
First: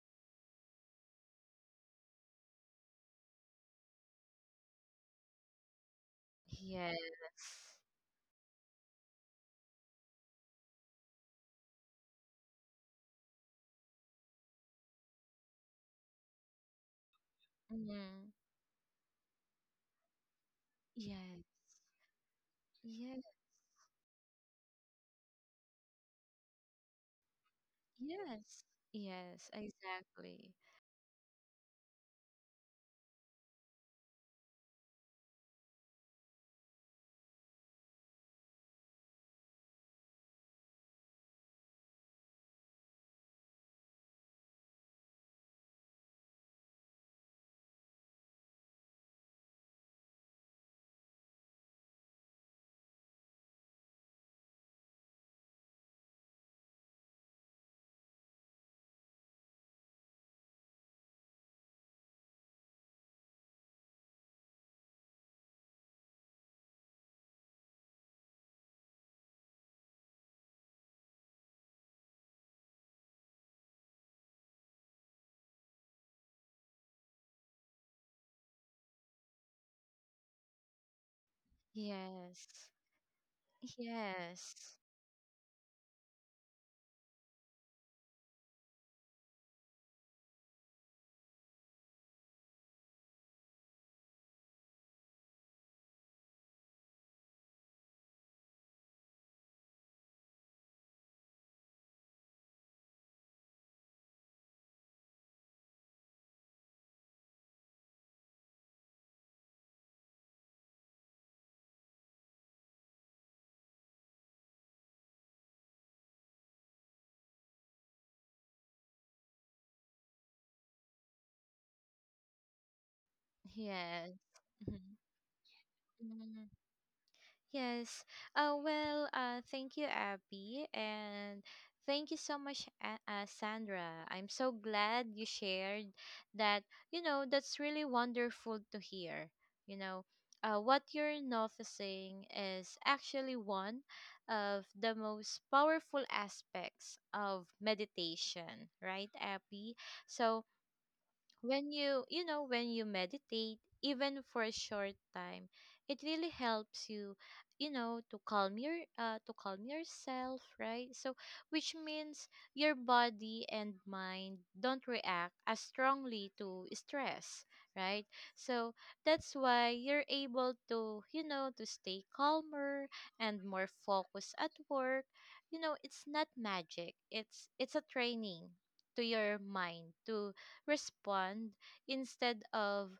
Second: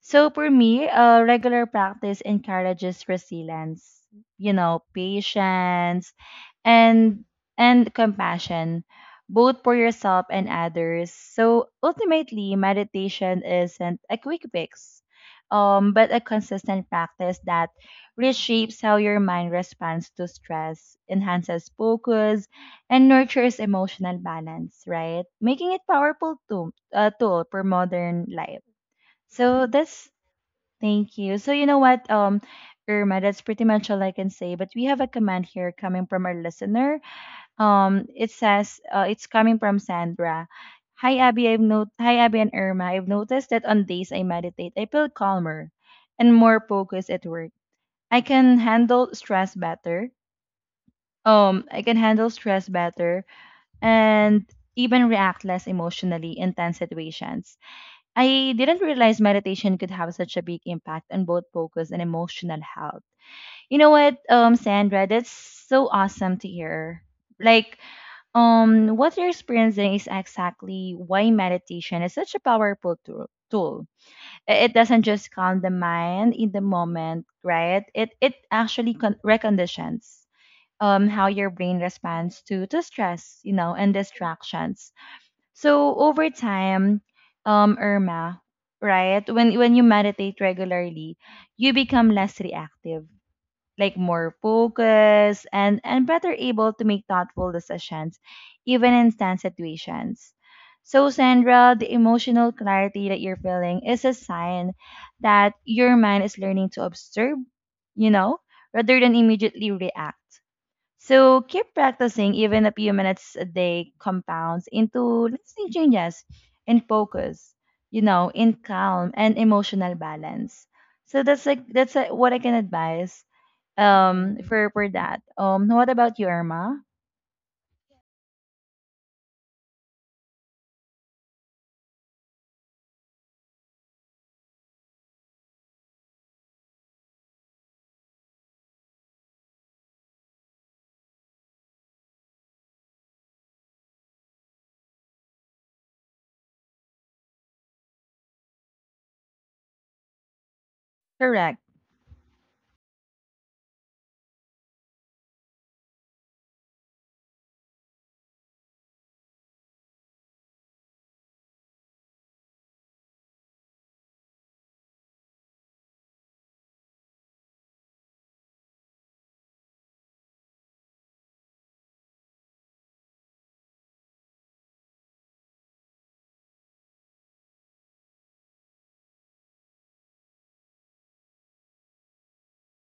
Speaker 1: So for me, regular practice encourages resilience, you know, patience,
Speaker 2: yes,
Speaker 1: and
Speaker 2: yes.
Speaker 1: and compassion, both for yourself and others. So ultimately, meditation isn't a quick fix, but a consistent practice that
Speaker 2: Mm,
Speaker 1: reshapes how your mind responds to stress,
Speaker 2: yes,
Speaker 1: enhances focus, and
Speaker 2: yes.
Speaker 1: nurtures emotional balance. Right, making it powerful tool, tool for modern
Speaker 2: Yes.
Speaker 1: life.
Speaker 2: Yes,
Speaker 1: So that's
Speaker 2: exactly.
Speaker 1: Thank you. So you know what, Irma, that's pretty much all I can say. But we have a comment here coming from our listener. It says, it's coming from Sandra. Hi Abby, I've not Hi Abby and Irma. I've noticed that on days I meditate, I feel calmer and more focused at work. I can handle stress better. I can handle stress better, and even react less emotionally in tense situations. I didn't realize meditation could have such a big impact on both focus and emotional health. You know what, Sandra, that's so awesome to hear. Like, what you're experiencing is exactly why meditation is such a powerful tool. Tool. It doesn't just calm the mind in the moment, right? It actually reconditions how your brain responds
Speaker 2: Yes.
Speaker 1: to stress, you know, and
Speaker 2: Yes.
Speaker 1: distractions. So over time, Irma, right? When you meditate regularly, you become less reactive, like more focused and better able to make thoughtful decisions, even in tense situations. So Sandra, the emotional clarity that you're feeling is a sign that your mind is learning to observe, you know, rather than immediately react. So keep practicing, even a few minutes a day compounds into lasting changes in focus, you know, in calm and emotional balance. So that's like what I can advise
Speaker 2: Yes.
Speaker 1: for that. What about you,
Speaker 2: Mhm.
Speaker 1: Irma?
Speaker 2: Yes. Well, thank you, Abby. And thank you so much, Sandra. I'm so glad you shared that. You know, that's really wonderful to hear. You know, what you're noticing is actually one of the most powerful aspects of meditation, right, Abby? So,
Speaker 1: Correct,
Speaker 2: when you know, when you meditate even for a short time, it really helps you, you know, to calm your to calm yourself, right? So which means your body and mind don't react as strongly to stress, right? So that's why you're able to, you know, to stay calmer and more focused at work. You know, it's not magic, it's a training to your mind to respond instead of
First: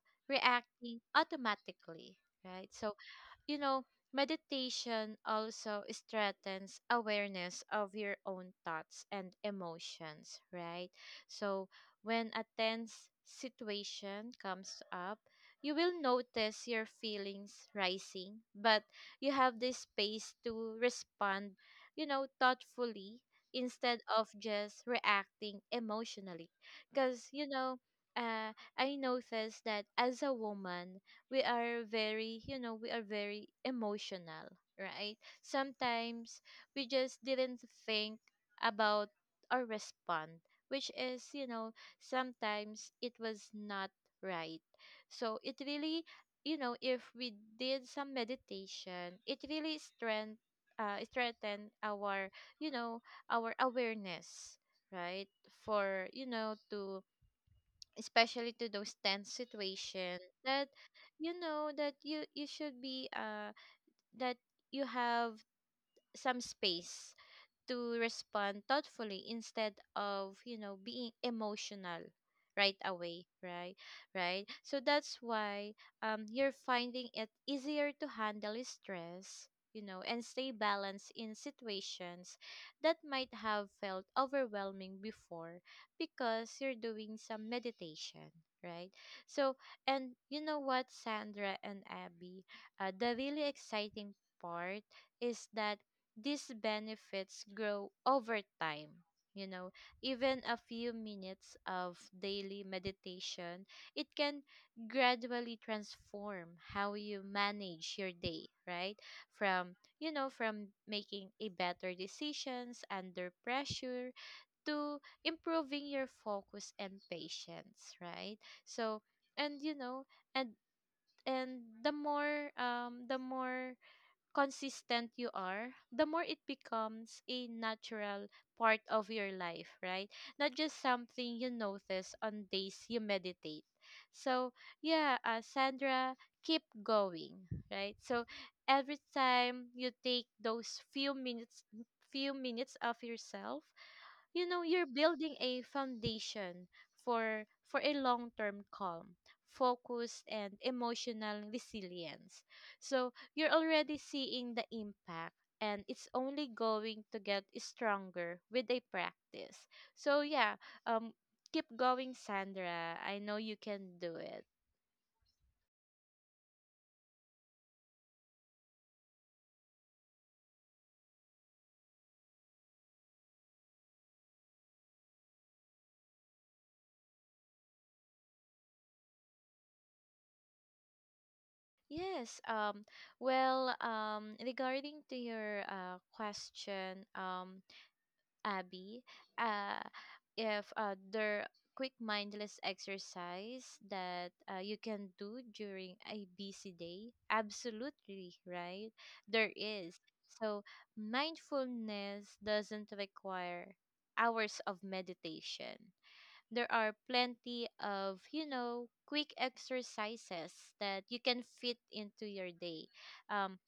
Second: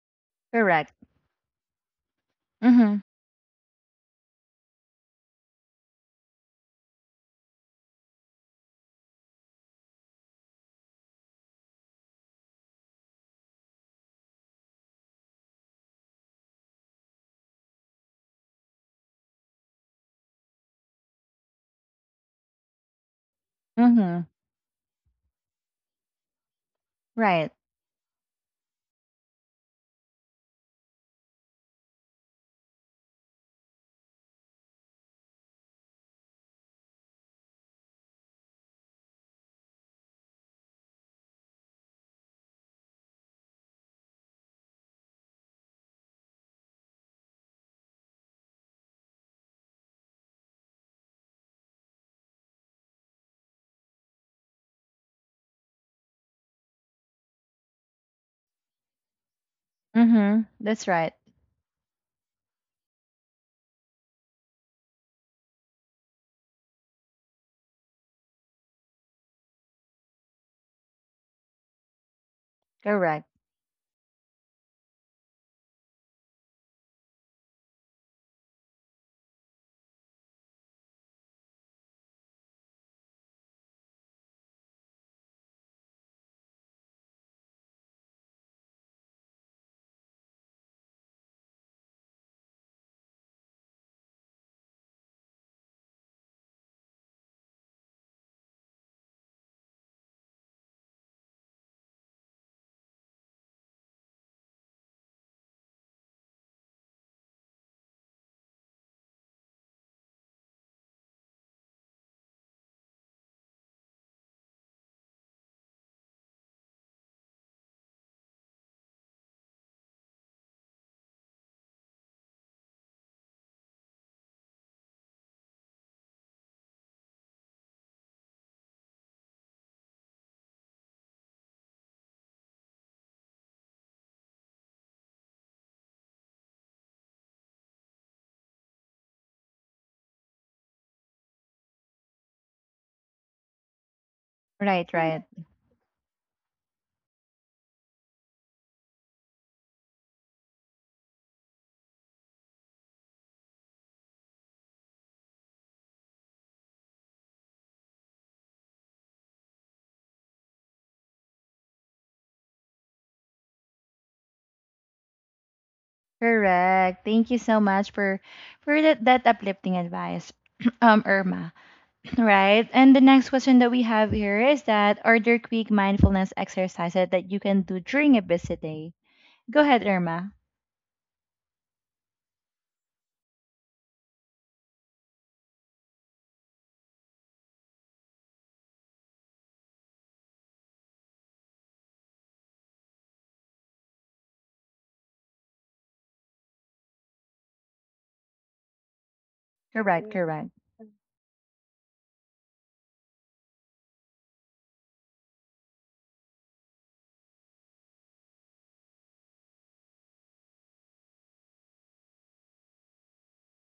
Speaker 1: correct.
Speaker 2: reacting automatically, right? So,
Speaker 1: Mhm,
Speaker 2: you know, meditation also strengthens awareness of your own thoughts and emotions, right? So, when a tense situation comes up, you will notice your feelings rising, but you have this space to respond, you know, thoughtfully instead
Speaker 1: mhm.
Speaker 2: of just reacting emotionally. Because, you
Speaker 1: Right.
Speaker 2: know, uh, I noticed that as a woman, we are very, you know, we are very emotional, right? Sometimes we just didn't think about or respond, which is, you know, sometimes it was not right. So it really, you know, if we did some meditation, it really strengthen our, you know, our awareness, right? For, you know, to, especially to those tense situations,
Speaker 1: Mhm.
Speaker 2: that
Speaker 1: That's right.
Speaker 2: you know that you should be that you have some space to respond thoughtfully instead of, you know, being emotional right away,
Speaker 1: Correct.
Speaker 2: right? Right, so that's why you're finding it easier to handle stress, you know, and stay balanced in situations that might have felt overwhelming before, because you're doing some meditation, right? So and you know what, Sandra and Abby, the really exciting part is that these benefits grow over time. You know, even a few minutes of daily meditation, it can gradually transform how you manage your day, right? From, you know, from making a better decisions under pressure to improving your focus and patience, right? So, and you know, and the more consistent you are, the more it becomes a natural part of your life, right? Not just something you notice on days you meditate. So, yeah, Sandra, keep going, right? So, every time you take those few minutes of yourself, you know, you're
Speaker 1: Right, right.
Speaker 2: building a foundation for a long-term calm, focus and emotional resilience. So you're already seeing the impact, and it's only going to get stronger with a practice. So yeah, um keep going, Sandra, I know you can do it.
Speaker 1: Correct. Thank you so much for that, uplifting advice, Irma. Right. And the next question that we have here is that are there quick mindfulness exercises that you can do during a busy day? Go ahead, Irma.
Speaker 2: Yes, well, regarding to your question, Abby, uh, if there quick mindless exercise that you can do during a busy day, absolutely right. There is.
Speaker 1: Correct, Mm. Correct.
Speaker 2: So mindfulness doesn't require hours of meditation. There are plenty of, you know, quick exercises that you can fit into your day. Um,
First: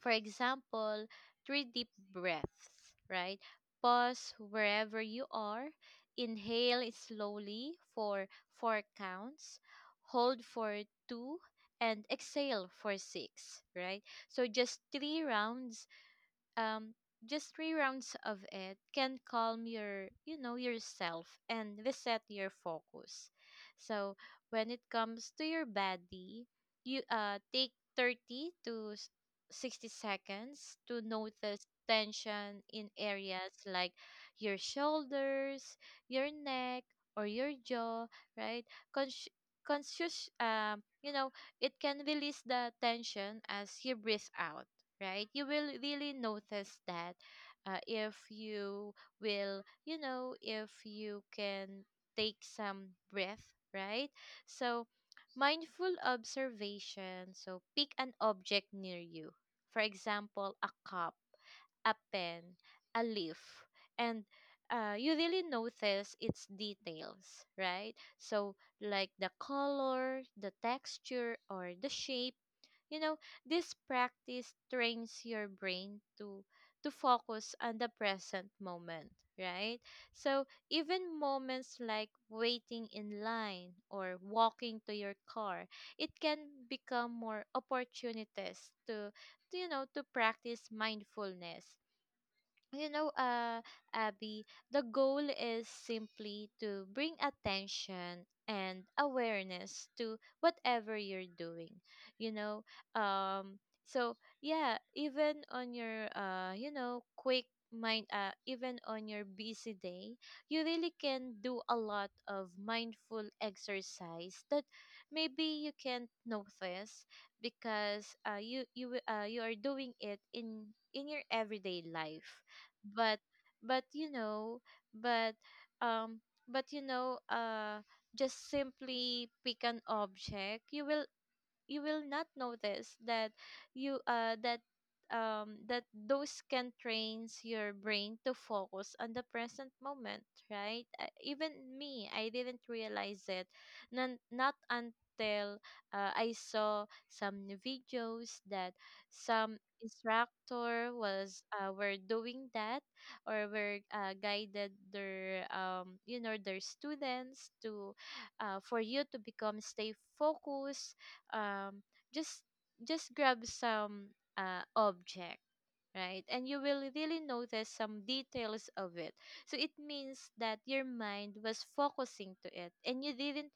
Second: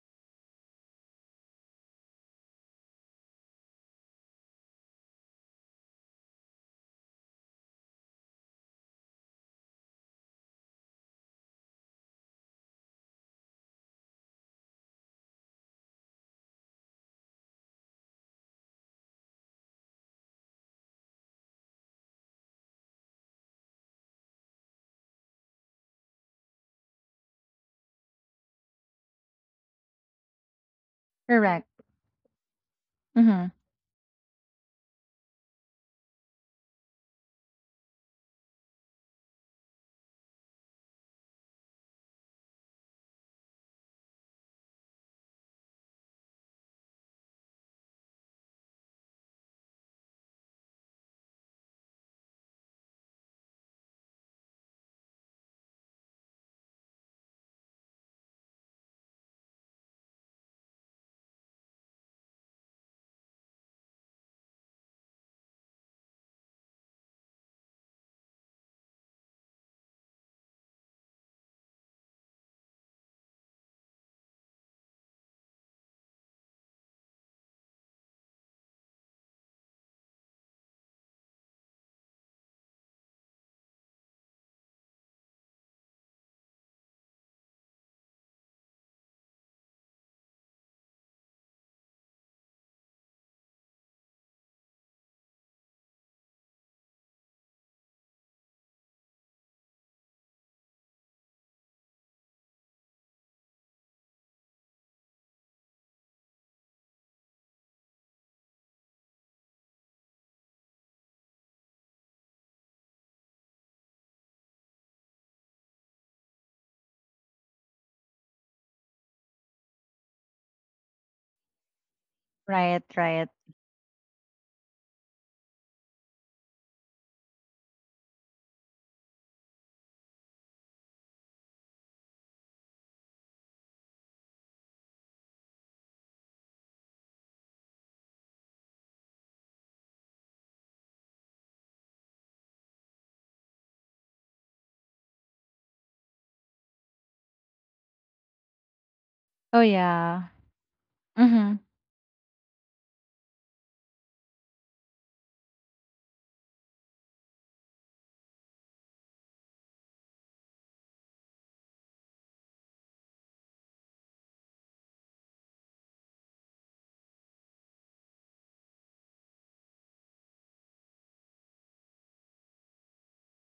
Speaker 2: for example, three deep breaths, right? Pause wherever you are, inhale slowly for four counts, hold for two, and exhale for six, right? So just three rounds, um just three rounds of it can calm your, you know, yourself and reset your focus. So when it comes to your body, you take 30 to 60 seconds to notice
Speaker 1: Correct.
Speaker 2: tension in
Speaker 1: Mm-hmm.
Speaker 2: areas like your shoulders, your neck or your jaw, right? Consci- Conscious, you know, it can release the tension as you breathe out, right? You will really notice that, if you will, you know, if you can take some breath, right? So mindful observation. So pick an object near you, for example a cup, a pen, a leaf, and you really notice its details, right? So, like the color, the texture, or the shape. You know, this practice trains your brain to focus on the present moment, right? So, even moments like waiting in line or walking to your car, it can become more opportunities to you know, to practice mindfulness. You know, Abby, the goal is simply to bring attention and awareness to whatever you're doing, you know. Um, so yeah, even on your, you know, even on your busy day, you really can do a lot of mindful exercise that maybe you can't notice because you are doing it in your everyday life.
Speaker 1: Right,
Speaker 2: But
Speaker 1: right.
Speaker 2: but you know but um but you know just simply pick an object, you will, you will not notice that you that that those can trains your brain to focus on the present moment, right? Even me, I didn't realize it. Not until, I saw some videos that some
Speaker 1: Oh yeah.
Speaker 2: instructor was
Speaker 1: Mm-hmm.
Speaker 2: were doing that, or were guided their, you know, their students to, for you to become stay focused. um just just grab some object, right, and you will really notice some details of it, so it means that your mind was focusing to it and you didn't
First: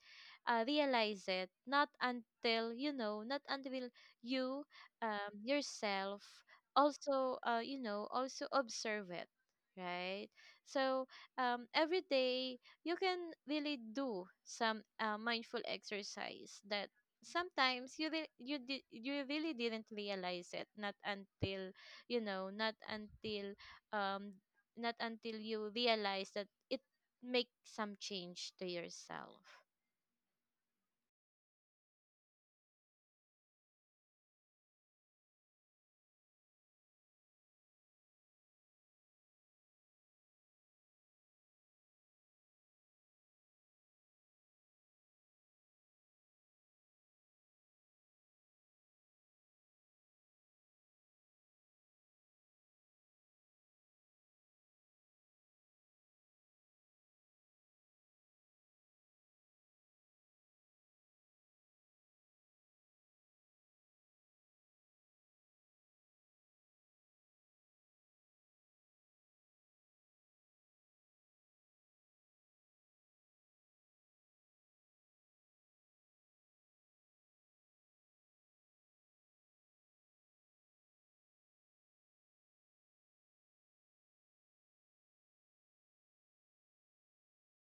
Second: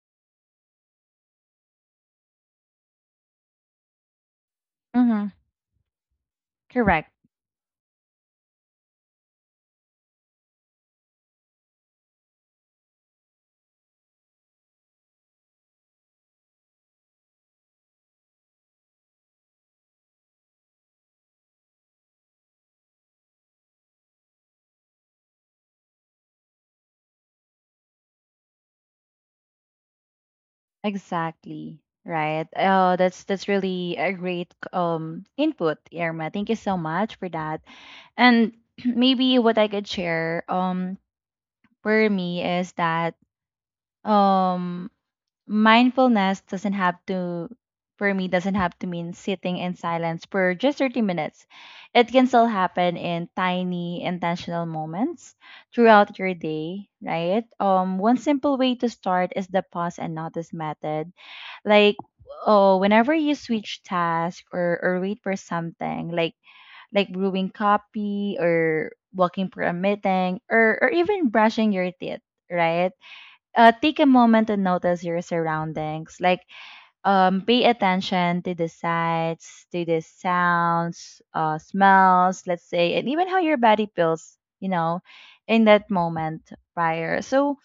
Speaker 2: realize it not until, you know, not until you,
Speaker 1: Mm-hmm.
Speaker 2: yourself
Speaker 1: Correct.
Speaker 2: also, you know, also observe it, right? So, every day you can really do some mindful exercise that sometimes you re- you did you really didn't realize it not until, you know, not until, um not until you realize that it makes some change to yourself.
Speaker 1: Exactly. Right. Oh, that's really a great input, Irma. Thank you so much for that. And maybe what I could share for me is that um mindfulness doesn't have to for me doesn't have to mean sitting in silence for just 30 minutes. It can still happen in tiny intentional moments throughout your day, right? One simple way to start is the pause and notice method. Like, oh, whenever you switch task or wait for something, like brewing coffee or walking for a meeting or even brushing your teeth, right? Take a moment and notice your surroundings. Like, pay attention to the sights, to the sounds, smells, let's say, and even how your body feels, you know, in that moment prior. So,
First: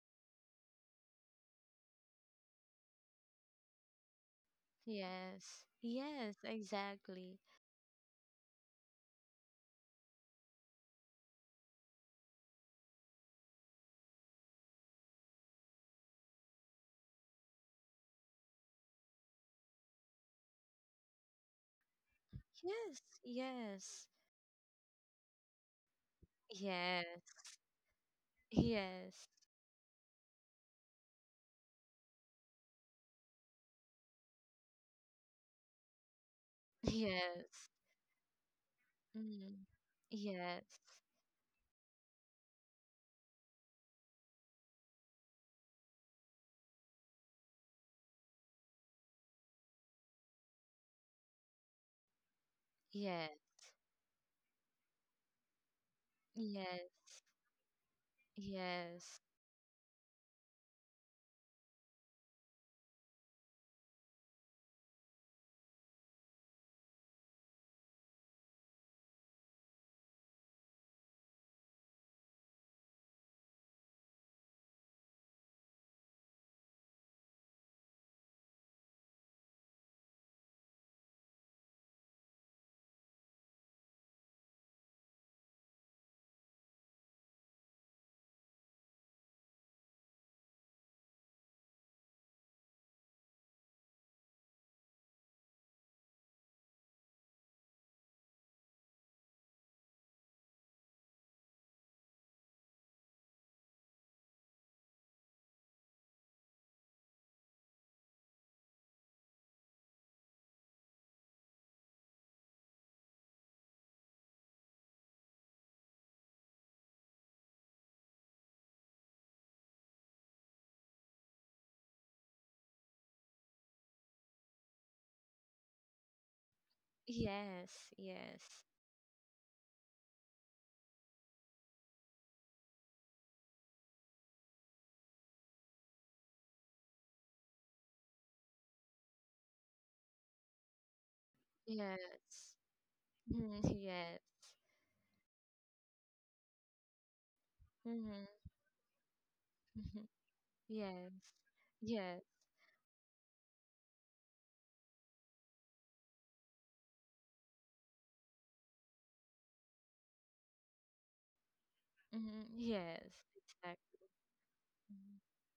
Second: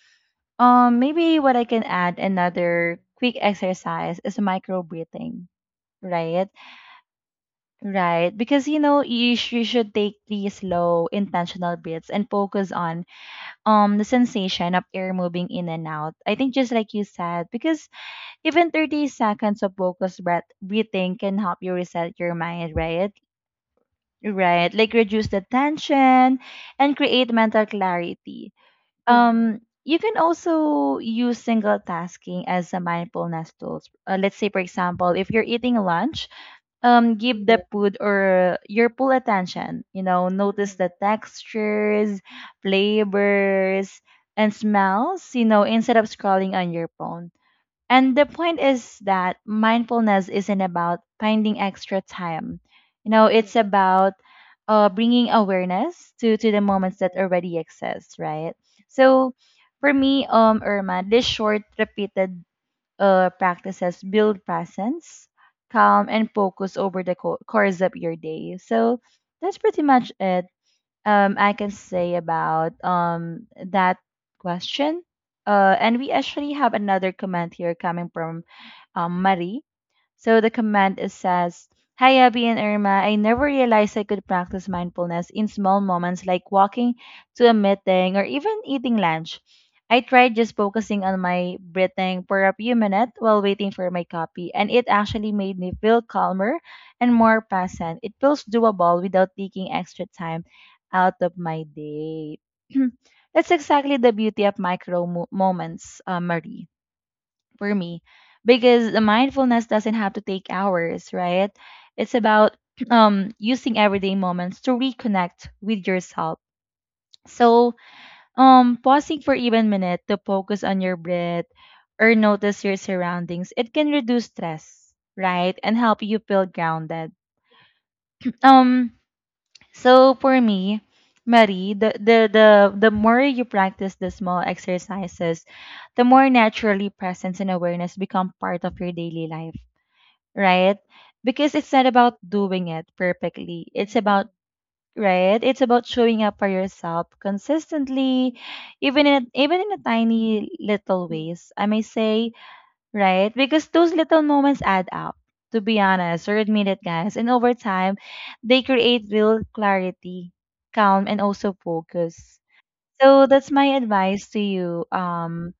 Speaker 1: maybe what I can add another quick exercise is micro breathing.
Speaker 2: Yes, yes,
Speaker 1: Right,
Speaker 2: exactly.
Speaker 1: right. Because you know you should take these slow, intentional breaths and focus on the sensation of air moving in and out. I think just like you said, because even 30 seconds of focused breathing can help you reset your mind,
Speaker 2: Yes,
Speaker 1: right?
Speaker 2: yes,
Speaker 1: Right. Like reduce the tension and create
Speaker 2: yes,
Speaker 1: mental clarity.
Speaker 2: yes,
Speaker 1: You can also use single tasking as a mindfulness tools. Let's say, for example, if you're eating lunch, give the
Speaker 2: yes.
Speaker 1: food or your full
Speaker 2: Mm.
Speaker 1: attention. You know, notice
Speaker 2: Yes,
Speaker 1: the textures, flavors, and smells. You know, instead of scrolling on your phone. And the point is that mindfulness isn't about finding extra time. You know,
Speaker 2: yes,
Speaker 1: it's about bringing awareness to, the moments that
Speaker 2: yes,
Speaker 1: already exist, right?
Speaker 2: yes,
Speaker 1: So for me, Irma, these short, repeated practices build presence, calm, and focus over the course of your day. So that's pretty much it I can say about that question. And we actually have another comment here coming from Marie. So the command is says, "Hi Abby and Irma, I never realized I could practice mindfulness in small moments like walking to a meeting or even eating lunch. I tried just focusing on my breathing for a few minutes while waiting for my copy, and it actually made me feel calmer and more present. It feels doable without taking extra time out of my day." That's exactly the beauty of moments, Marie, for me, because the mindfulness doesn't have to take hours, right? It's about using everyday moments to reconnect with yourself. So, pausing for even minute to focus on your breath or notice your surroundings, it can reduce stress, right? And help you feel grounded.
Speaker 2: yes, yes,
Speaker 1: Um so for me, Marie, the the more you practice the small exercises, the more naturally presence and awareness become part of your daily life, right? Because it's not about
Speaker 2: yes.
Speaker 1: doing it perfectly.
Speaker 2: Mm,
Speaker 1: It's
Speaker 2: yes.
Speaker 1: about right. It's about showing up for yourself
Speaker 2: Mm-hmm.
Speaker 1: consistently, even in a tiny little
Speaker 2: Yes.
Speaker 1: ways. I may
Speaker 2: Yes.
Speaker 1: say right, because those little moments add up. To be honest, or admit it, guys, and over time, they create real clarity, calm, and also focus.
Speaker 2: Mm-hmm. Yes.
Speaker 1: So that's my
Speaker 2: Exactly.
Speaker 1: advice to you. Um,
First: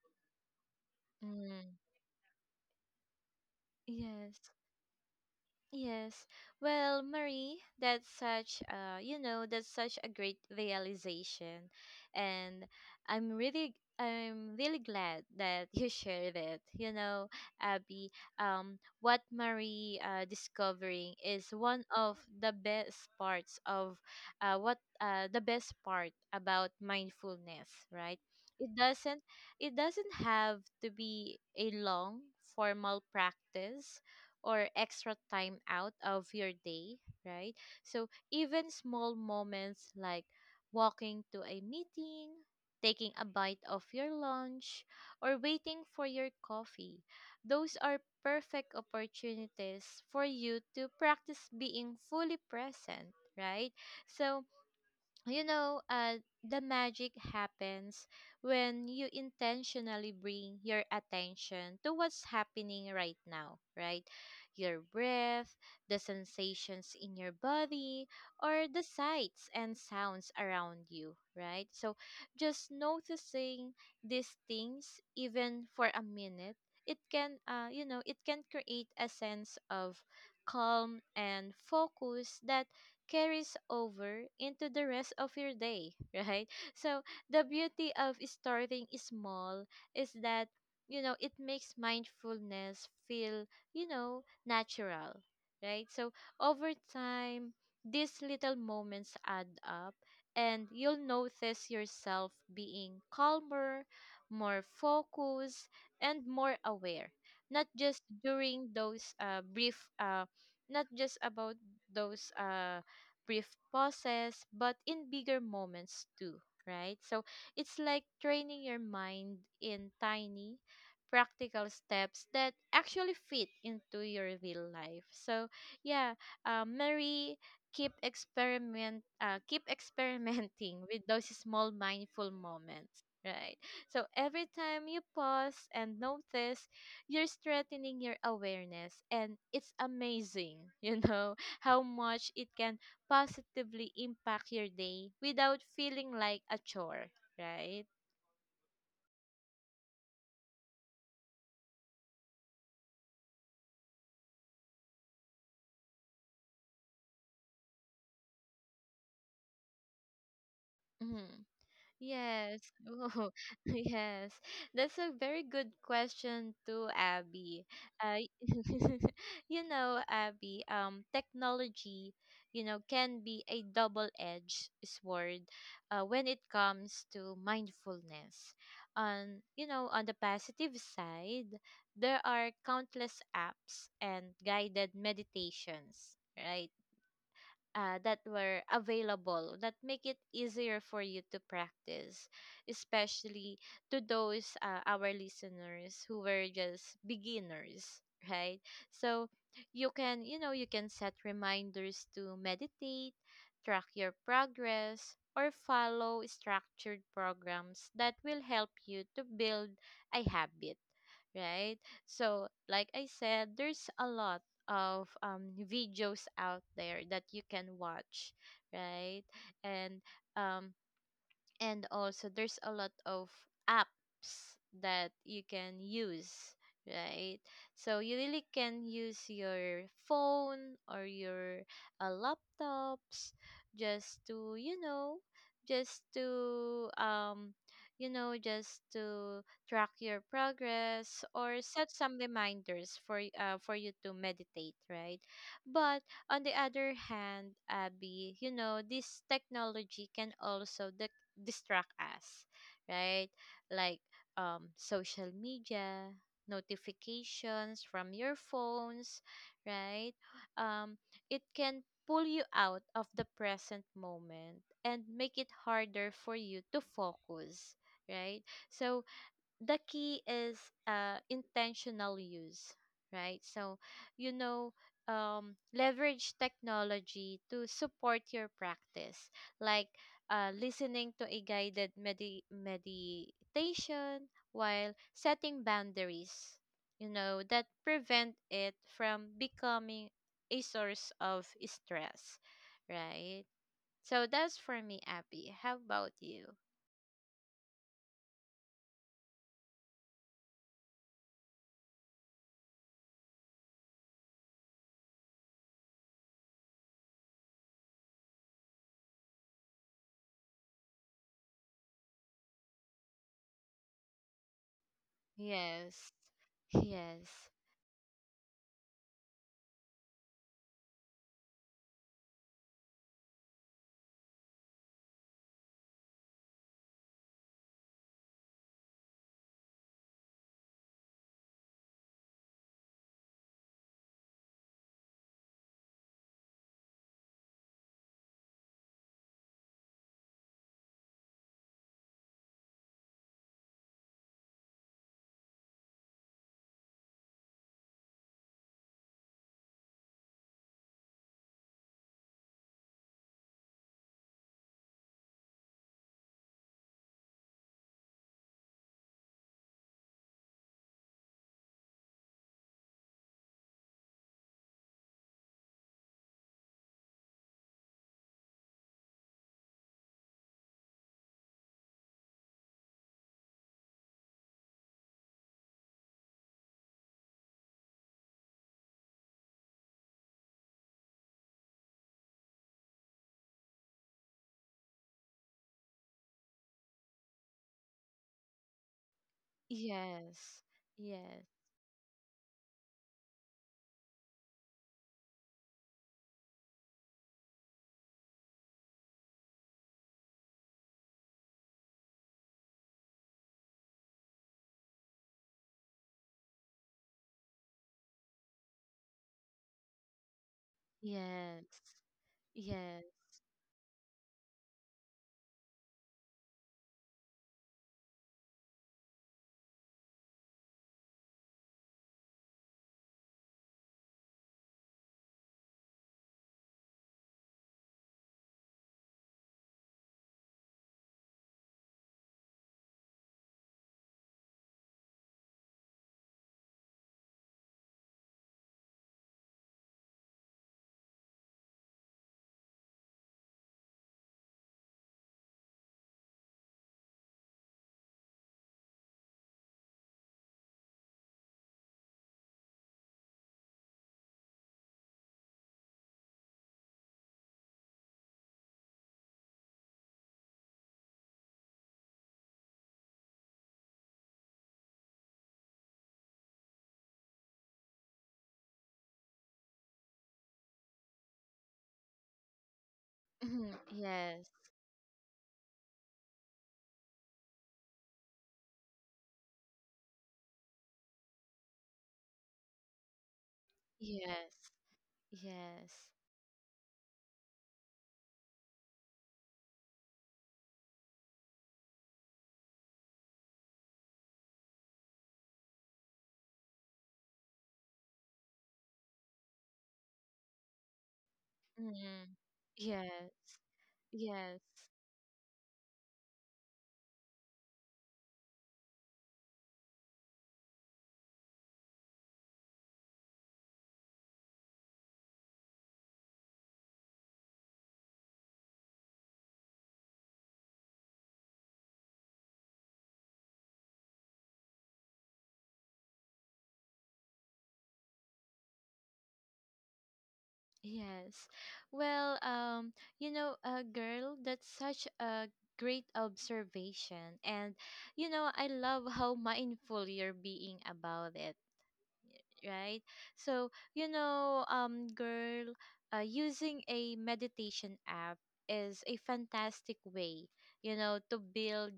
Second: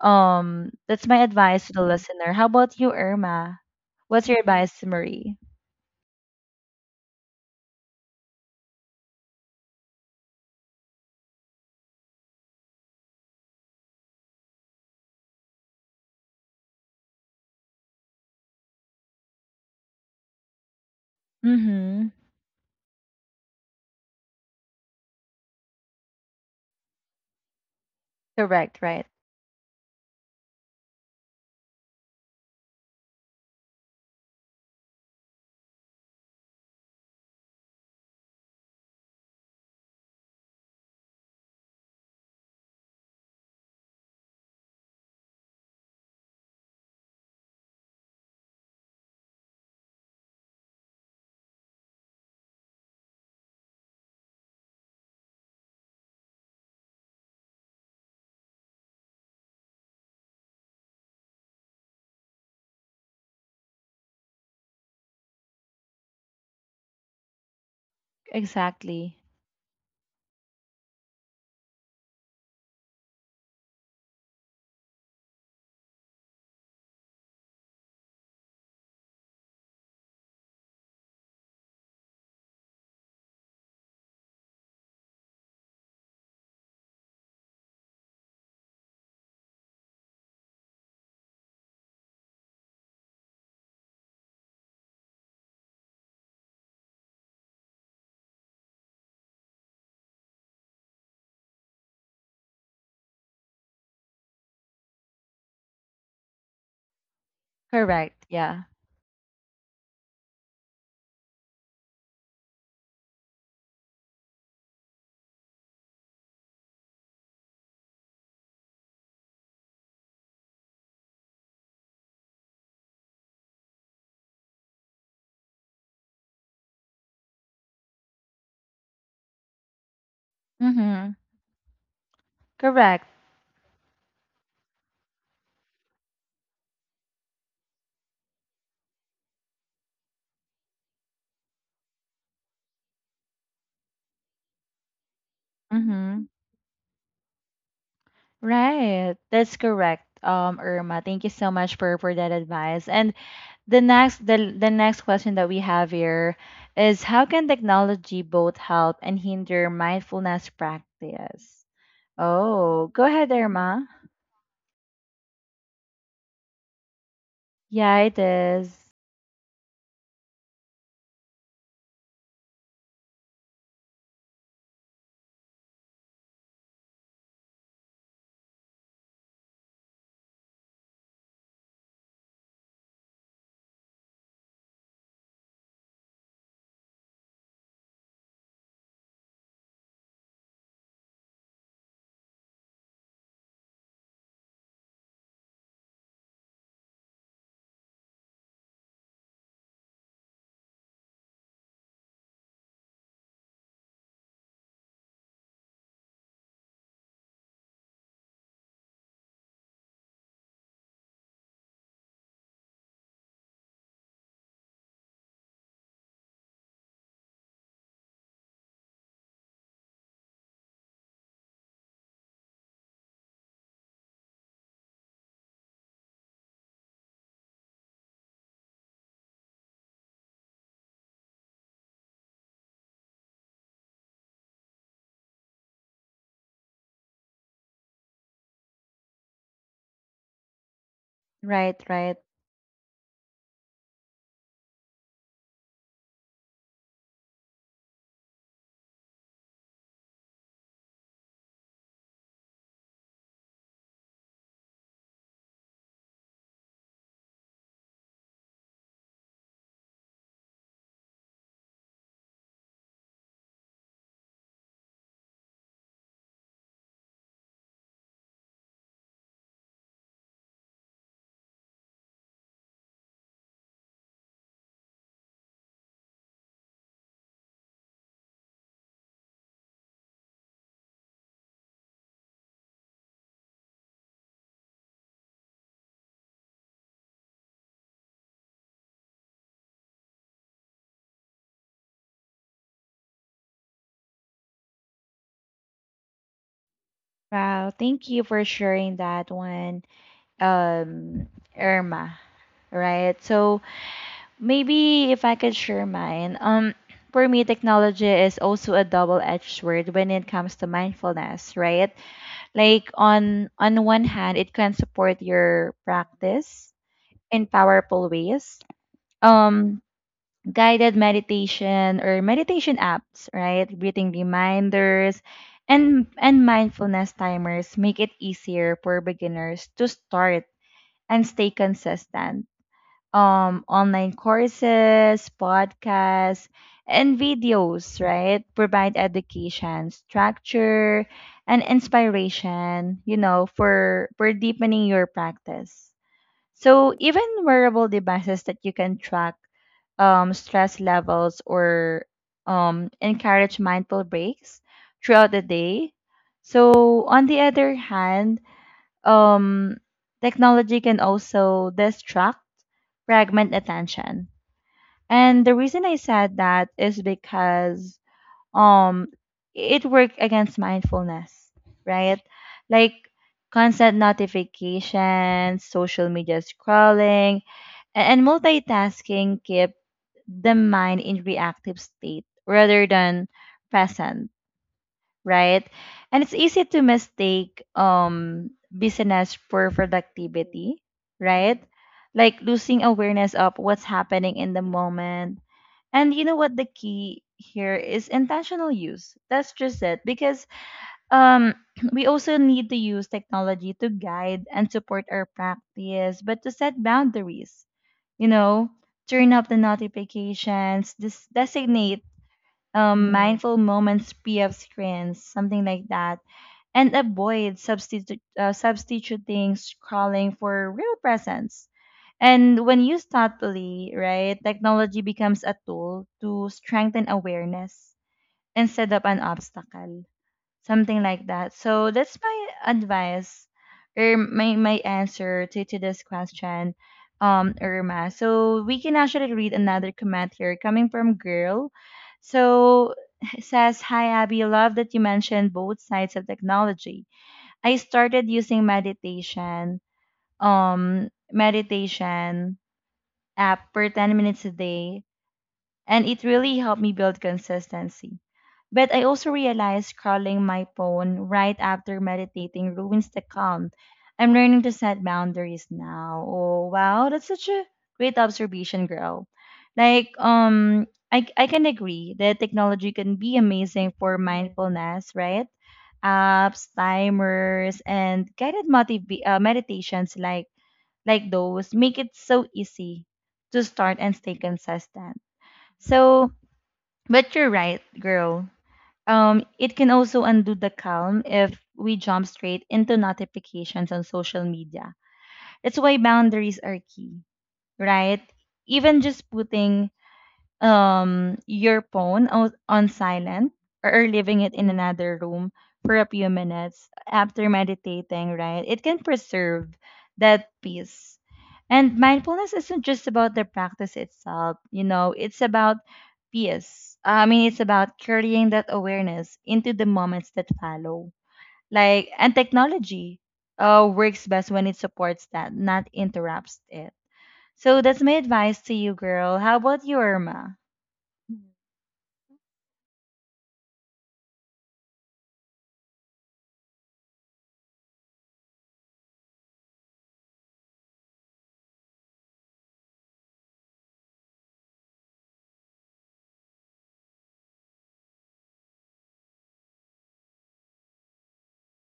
Speaker 1: um, That's my
Speaker 2: Mm-hmm. Mm-hmm.
Speaker 1: advice to the listener. How about you, Irma? What's your
Speaker 2: Yes.
Speaker 1: advice, to Marie?
Speaker 2: Yes. Well, Marie, that's such you know, that's such a great realization, and I'm really, glad that you shared it. You know, Abby, what Marie discovering is one
Speaker 1: Mm-hmm.
Speaker 2: of the best parts of, what the best part about mindfulness, right? It
Speaker 1: Correct, right.
Speaker 2: doesn't, it doesn't have to be a long formal practice or extra time out of your day, right? So even small moments like walking to a meeting, taking a bite of your lunch, or waiting for your coffee, those are perfect opportunities for you to practice being fully present, right? So you know, the magic happens when you intentionally bring your attention to what's happening right now, right? Your breath, the sensations in your body, or the
Speaker 1: Exactly.
Speaker 2: sights and sounds around you, right? So just noticing these things, even for a minute, it can, it can create a sense of calm and focus that carries over into the rest of your day, right? So the beauty of starting small is that it makes mindfulness feel natural, right? So over time, these little moments add up, and you'll notice yourself being calmer, more focused, and more aware. Not just
Speaker 1: Correct, yeah.
Speaker 2: during those brief, Not just about those brief pauses, but in bigger moments too, right? So it's like training your mind in tiny, practical steps that actually fit into your real life. So yeah, Mary, keep experimenting with
Speaker 1: Mm-hmm.
Speaker 2: those small mindful moments.
Speaker 1: Correct.
Speaker 2: Right. So every time you pause and notice, you're strengthening your awareness. And it's amazing, you know, how much it can positively impact your day without feeling
Speaker 1: Mm-hmm.
Speaker 2: like a chore, right?
Speaker 1: Right. That's correct. Irma, thank you so much for that advice. And the next question that we have here is, how can technology both help and hinder mindfulness
Speaker 2: Mhm.
Speaker 1: practice?
Speaker 2: Yes.
Speaker 1: Oh, go
Speaker 2: Oh,
Speaker 1: ahead, Irma.
Speaker 2: yes. That's a very good question too, Abby.
Speaker 1: Yeah, it
Speaker 2: Uh,
Speaker 1: is.
Speaker 2: you know, Abby, technology, you know, can be a double-edged sword when it comes to mindfulness. On the positive side, there are countless apps and guided meditations, right? That were available that make it easier for you to practice, especially to those our listeners who were just beginners, right? So you can set reminders to meditate, track your progress, or follow structured programs that will help you to build a habit, right? So, like I said, there's a lot of videos out there that you can watch, right? And um, and also there's a lot of apps that you can use, right? So you really can use your phone or your laptops just to, you know, just to you know, just to track your progress or
Speaker 1: Right,
Speaker 2: set
Speaker 1: right.
Speaker 2: some reminders for for you to meditate, right? But on the other hand, Abby, you know, this technology can also distract us, right? Like social media, notifications from your phones, right? Um, it can pull you out of the present moment and make it harder for you to focus, right? So the key is intentional use, right? So, you know, leverage technology to support your practice, like listening to a meditation while setting boundaries, you know, that prevent it from becoming a source of stress, right? So that's for me, Abby. How about you?
Speaker 1: Wow, thank you for sharing that one, um, Irma. Right. So maybe if I could share mine. For me, technology is also a double-edged sword when it comes to mindfulness, right? Like on one hand, it can support your
Speaker 2: Yes.
Speaker 1: practice
Speaker 2: Yes.
Speaker 1: in powerful ways. Um, Guided meditation or meditation apps, right? Breathing reminders and mindfulness timers make it easier for beginners to start and stay consistent. Um, online courses, podcasts, and videos, right? Provide education, structure, and inspiration, you know, for deepening your practice. So even wearable devices that you can track stress levels or encourage mindful breaks throughout the day. So, on the other hand, um, technology can also distract, fragment attention. And the reason I said that is because um, it works against mindfulness, right? Like constant notifications, social media scrolling, and multitasking keep the mind in reactive state rather than present, right? And it's easy to mistake business for
Speaker 2: Yes,
Speaker 1: productivity,
Speaker 2: yes,
Speaker 1: right? Like losing awareness of what's happening in the moment. And you know what, the key here is intentional use. That's just it, because um we also need to use technology to guide and support our practice, but to set boundaries, you know, turn up the notifications,
Speaker 2: yes,
Speaker 1: designate
Speaker 2: yes,
Speaker 1: mindful moments, PF screens, something like that, and avoid substituting scrolling for real presence. And when used thoughtfully, right, technology becomes a tool to strengthen awareness instead of an obstacle, something like that. So that's my advice, or my answer to this question, Irma. So we can actually read another comment here coming from Girl. So it says, "Hi, Abby, love that you mentioned both sides of technology. I started using meditation, meditation app for 10 minutes a day and it really helped me build consistency. But I also realized scrolling my phone right after meditating ruins the calm. I'm learning to set boundaries now." Oh wow, that's such a great observation, girl. Like I can agree that technology can be
Speaker 2: mhm,
Speaker 1: amazing for
Speaker 2: yes,
Speaker 1: mindfulness, right? Apps, timers, and meditations like those make it so easy to start and stay
Speaker 2: yes,
Speaker 1: consistent.
Speaker 2: yes,
Speaker 1: So but you're right, girl. It can also undo the calm if we jump straight into notifications on social media. That's why boundaries are key, right? Even just putting your phone
Speaker 2: mhm,
Speaker 1: on silent,
Speaker 2: yes,
Speaker 1: or leaving it
Speaker 2: yes,
Speaker 1: in another room for a few minutes after meditating, right? It can preserve that peace. And mindfulness isn't just about the practice itself, you know, it's about peace. I mean, it's about carrying that awareness into the moments that follow. Like, and technology works best when it supports that, not interrupts it. So that's my advice to you, girl. How about you, Irma?
Speaker 2: yes. Well, you know, girl, that's such a great observation, and you know, I love how mindful you're being about it, right? So, you know, girl, using a meditation app is a fantastic way, you know, to build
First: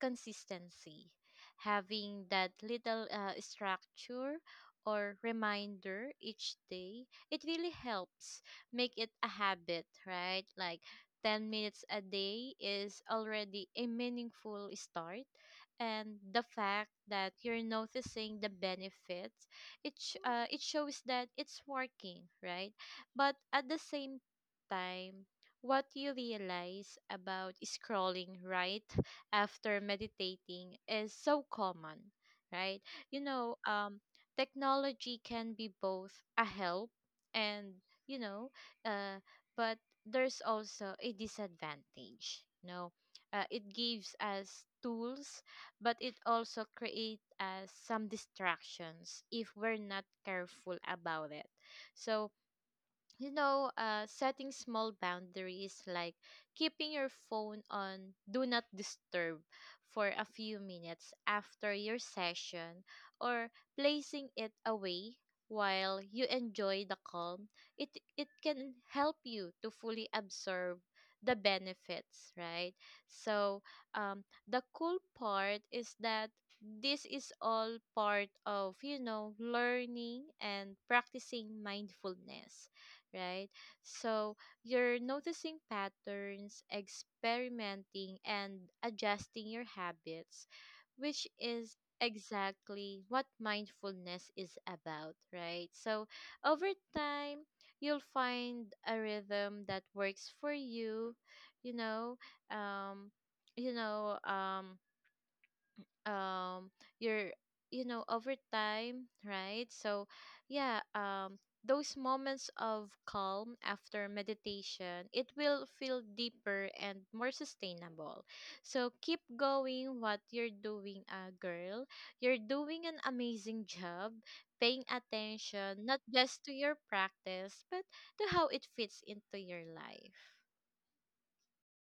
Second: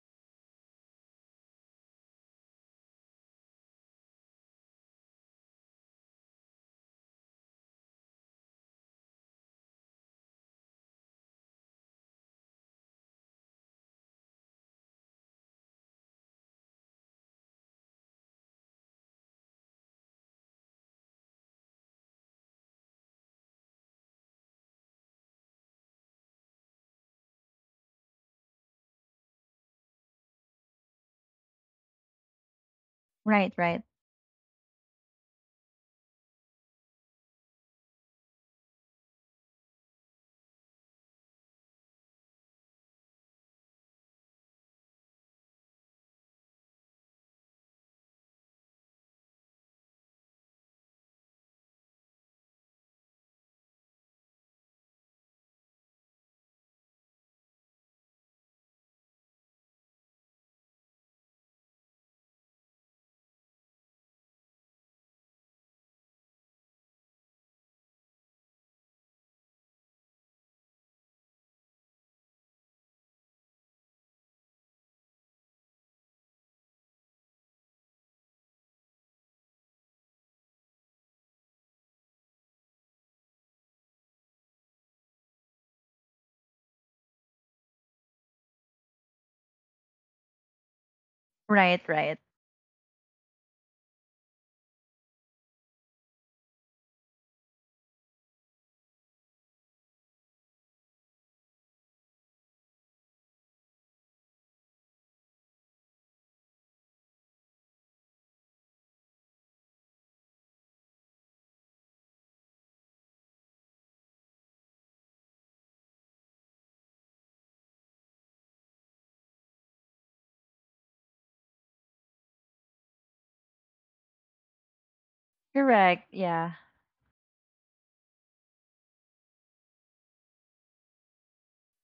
Speaker 2: consistency. Having that little structure or reminder each day, it really helps make it a habit, right? Like 10 minutes a day is already a meaningful start. And the fact that you're noticing the benefits, it shows that it's working, right? But at the same time, what you realize about scrolling right after meditating is so common, right? you
Speaker 1: Right,
Speaker 2: know
Speaker 1: right.
Speaker 2: um Technology can be both a help and, you know, uh, but there's also a disadvantage, you know. It gives us tools, but it also creates us some distractions if we're not careful about it. So, you know, setting small boundaries like keeping your phone on do not disturb for a few minutes after your session or placing it away while you enjoy the calm, it, it can help you to fully absorb the benefits, right? So, the cool part is that this is all part of, you know, learning and practicing mindfulness, right? So you're noticing patterns, experimenting, and adjusting your habits, which is
Speaker 1: Right, right.
Speaker 2: exactly what mindfulness is about, right? So over time, you'll find a rhythm that works for you, you know, um, you know, um, um you're over time, right? So yeah, those moments of calm after meditation, it will feel deeper and more sustainable. So keep going what you're doing, girl. You're doing an amazing job paying attention not
Speaker 1: Correct.
Speaker 2: just to
Speaker 1: Yeah.
Speaker 2: your practice but to how it fits into your life.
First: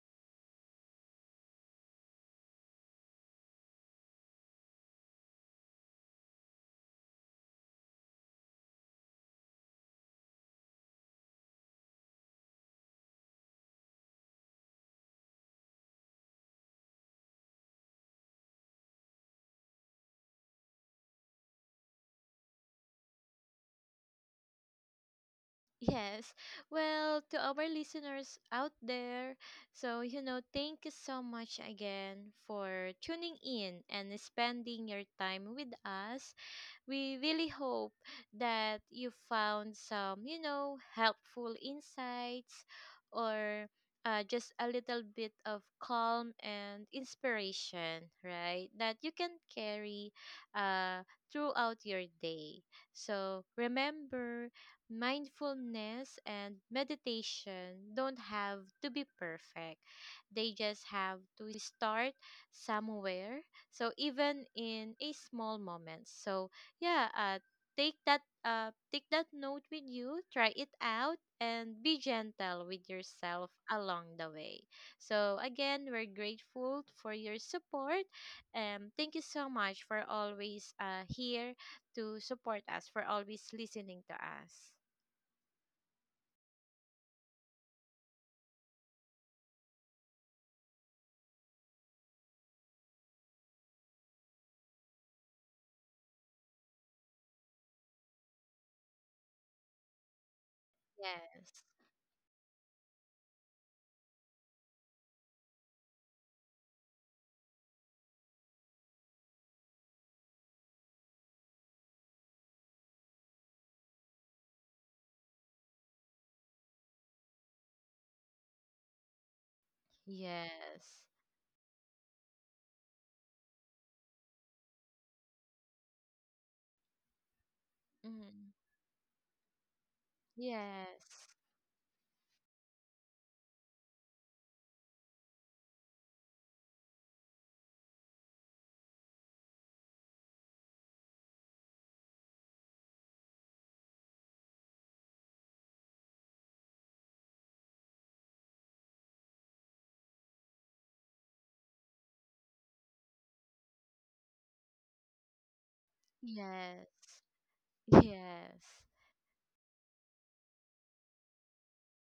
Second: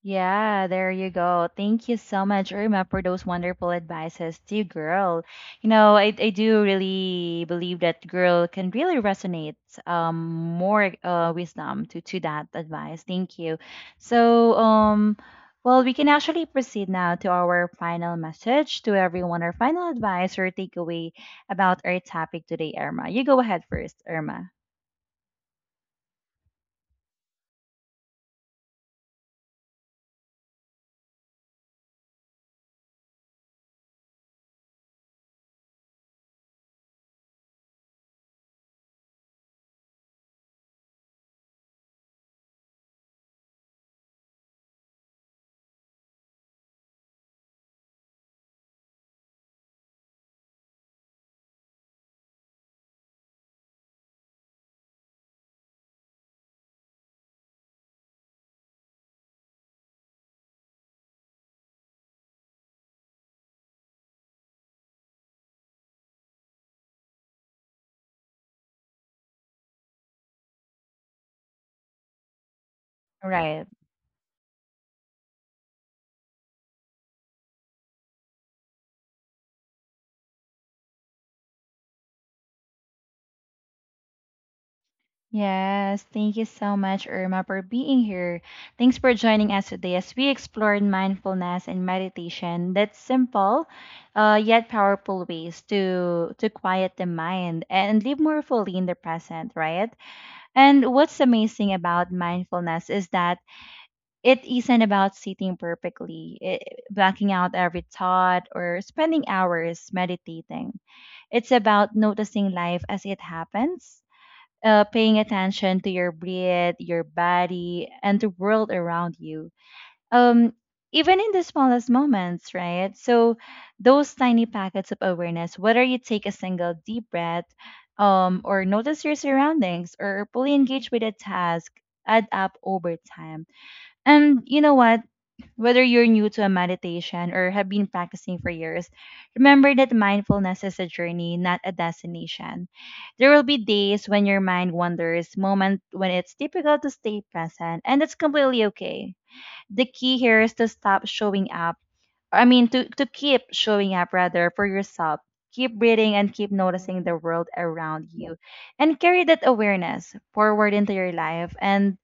Speaker 1: Yeah, there you go. Thank you so much, Irma, for those wonderful advices to girl. You know, I do really believe that girl can really resonate um more wisdom to that advice. Thank you. So well, we can actually proceed now to our final message to everyone, our final advice or takeaway about our topic today, Irma. You go ahead first, Irma.
Speaker 2: Yes. Well, to our listeners out there, so you know, thank you so much again for tuning in and spending your time with us. We really hope that you found some, you know, helpful insights or just a little bit of calm and inspiration, right? That you can carry uh, throughout your day. So remember, mindfulness and meditation don't have to be perfect. They just have to start somewhere. So even in a small moment. So yeah, take that note with you, try it out and be gentle with yourself
Speaker 1: Right.
Speaker 2: along the way. So again, we're grateful for your support, and thank you so much for always here to support us, for always listening to us.
Speaker 1: Yes, thank you so much, Irma, for being here. Thanks for joining us today as we explored mindfulness and meditation. That's simple, yet powerful ways to quiet the mind and live more fully in the present, right? And what's
Speaker 2: Yes.
Speaker 1: amazing about mindfulness is that it isn't about sitting perfectly, eh, blacking out every thought, or spending hours meditating. It's about noticing life as it happens, paying attention to your breath, your body, and the world around you. Um,
Speaker 2: Yes.
Speaker 1: even in the smallest moments, right? So, those tiny packets of awareness, whether you take a single deep breath,
Speaker 2: Mm.
Speaker 1: or notice your surroundings, or fully engage with a
Speaker 2: Yes.
Speaker 1: task, add up over time. And you know what? Whether you're new to a meditation or have been practicing for years, remember that mindfulness is a journey, not a destination. There will be days when your mind wanders, moments when it's difficult to stay present, and that's completely okay. The key here is to stop showing up. I mean, to keep showing up rather for yourself. Keep breathing and keep noticing the
Speaker 2: Yes.
Speaker 1: world around you.
Speaker 2: Yes.
Speaker 1: And carry that awareness forward into your life. And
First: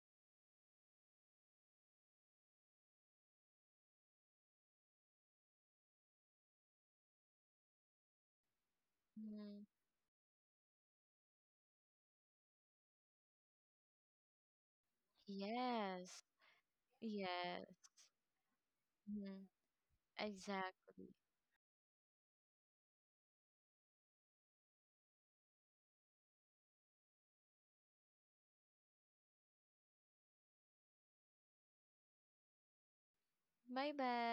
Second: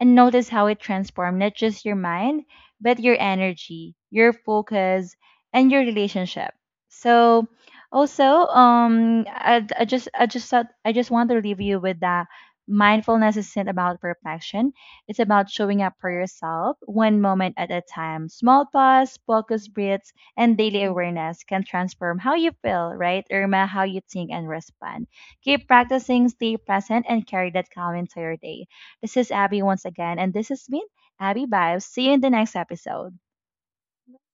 Speaker 1: notice how it transformed not just your mind, but your energy, your focus, and your relationship. So also,
Speaker 2: Mm.
Speaker 1: I just thought, I just want to leave you with that. Mindfulness isn't about perfection. It's about showing up for
Speaker 2: Yes.
Speaker 1: yourself one moment at a
Speaker 2: Yes.
Speaker 1: time. Small pause,
Speaker 2: Mm.
Speaker 1: focus breaths, and daily
Speaker 2: Exactly.
Speaker 1: awareness can transform how you feel, right, Irma? How you think and respond. Keep practicing, stay present, and carry that calm into your day. This is Abby once again, and this has been Abby Vibes. See you in the next episode.
Speaker 2: 拜拜。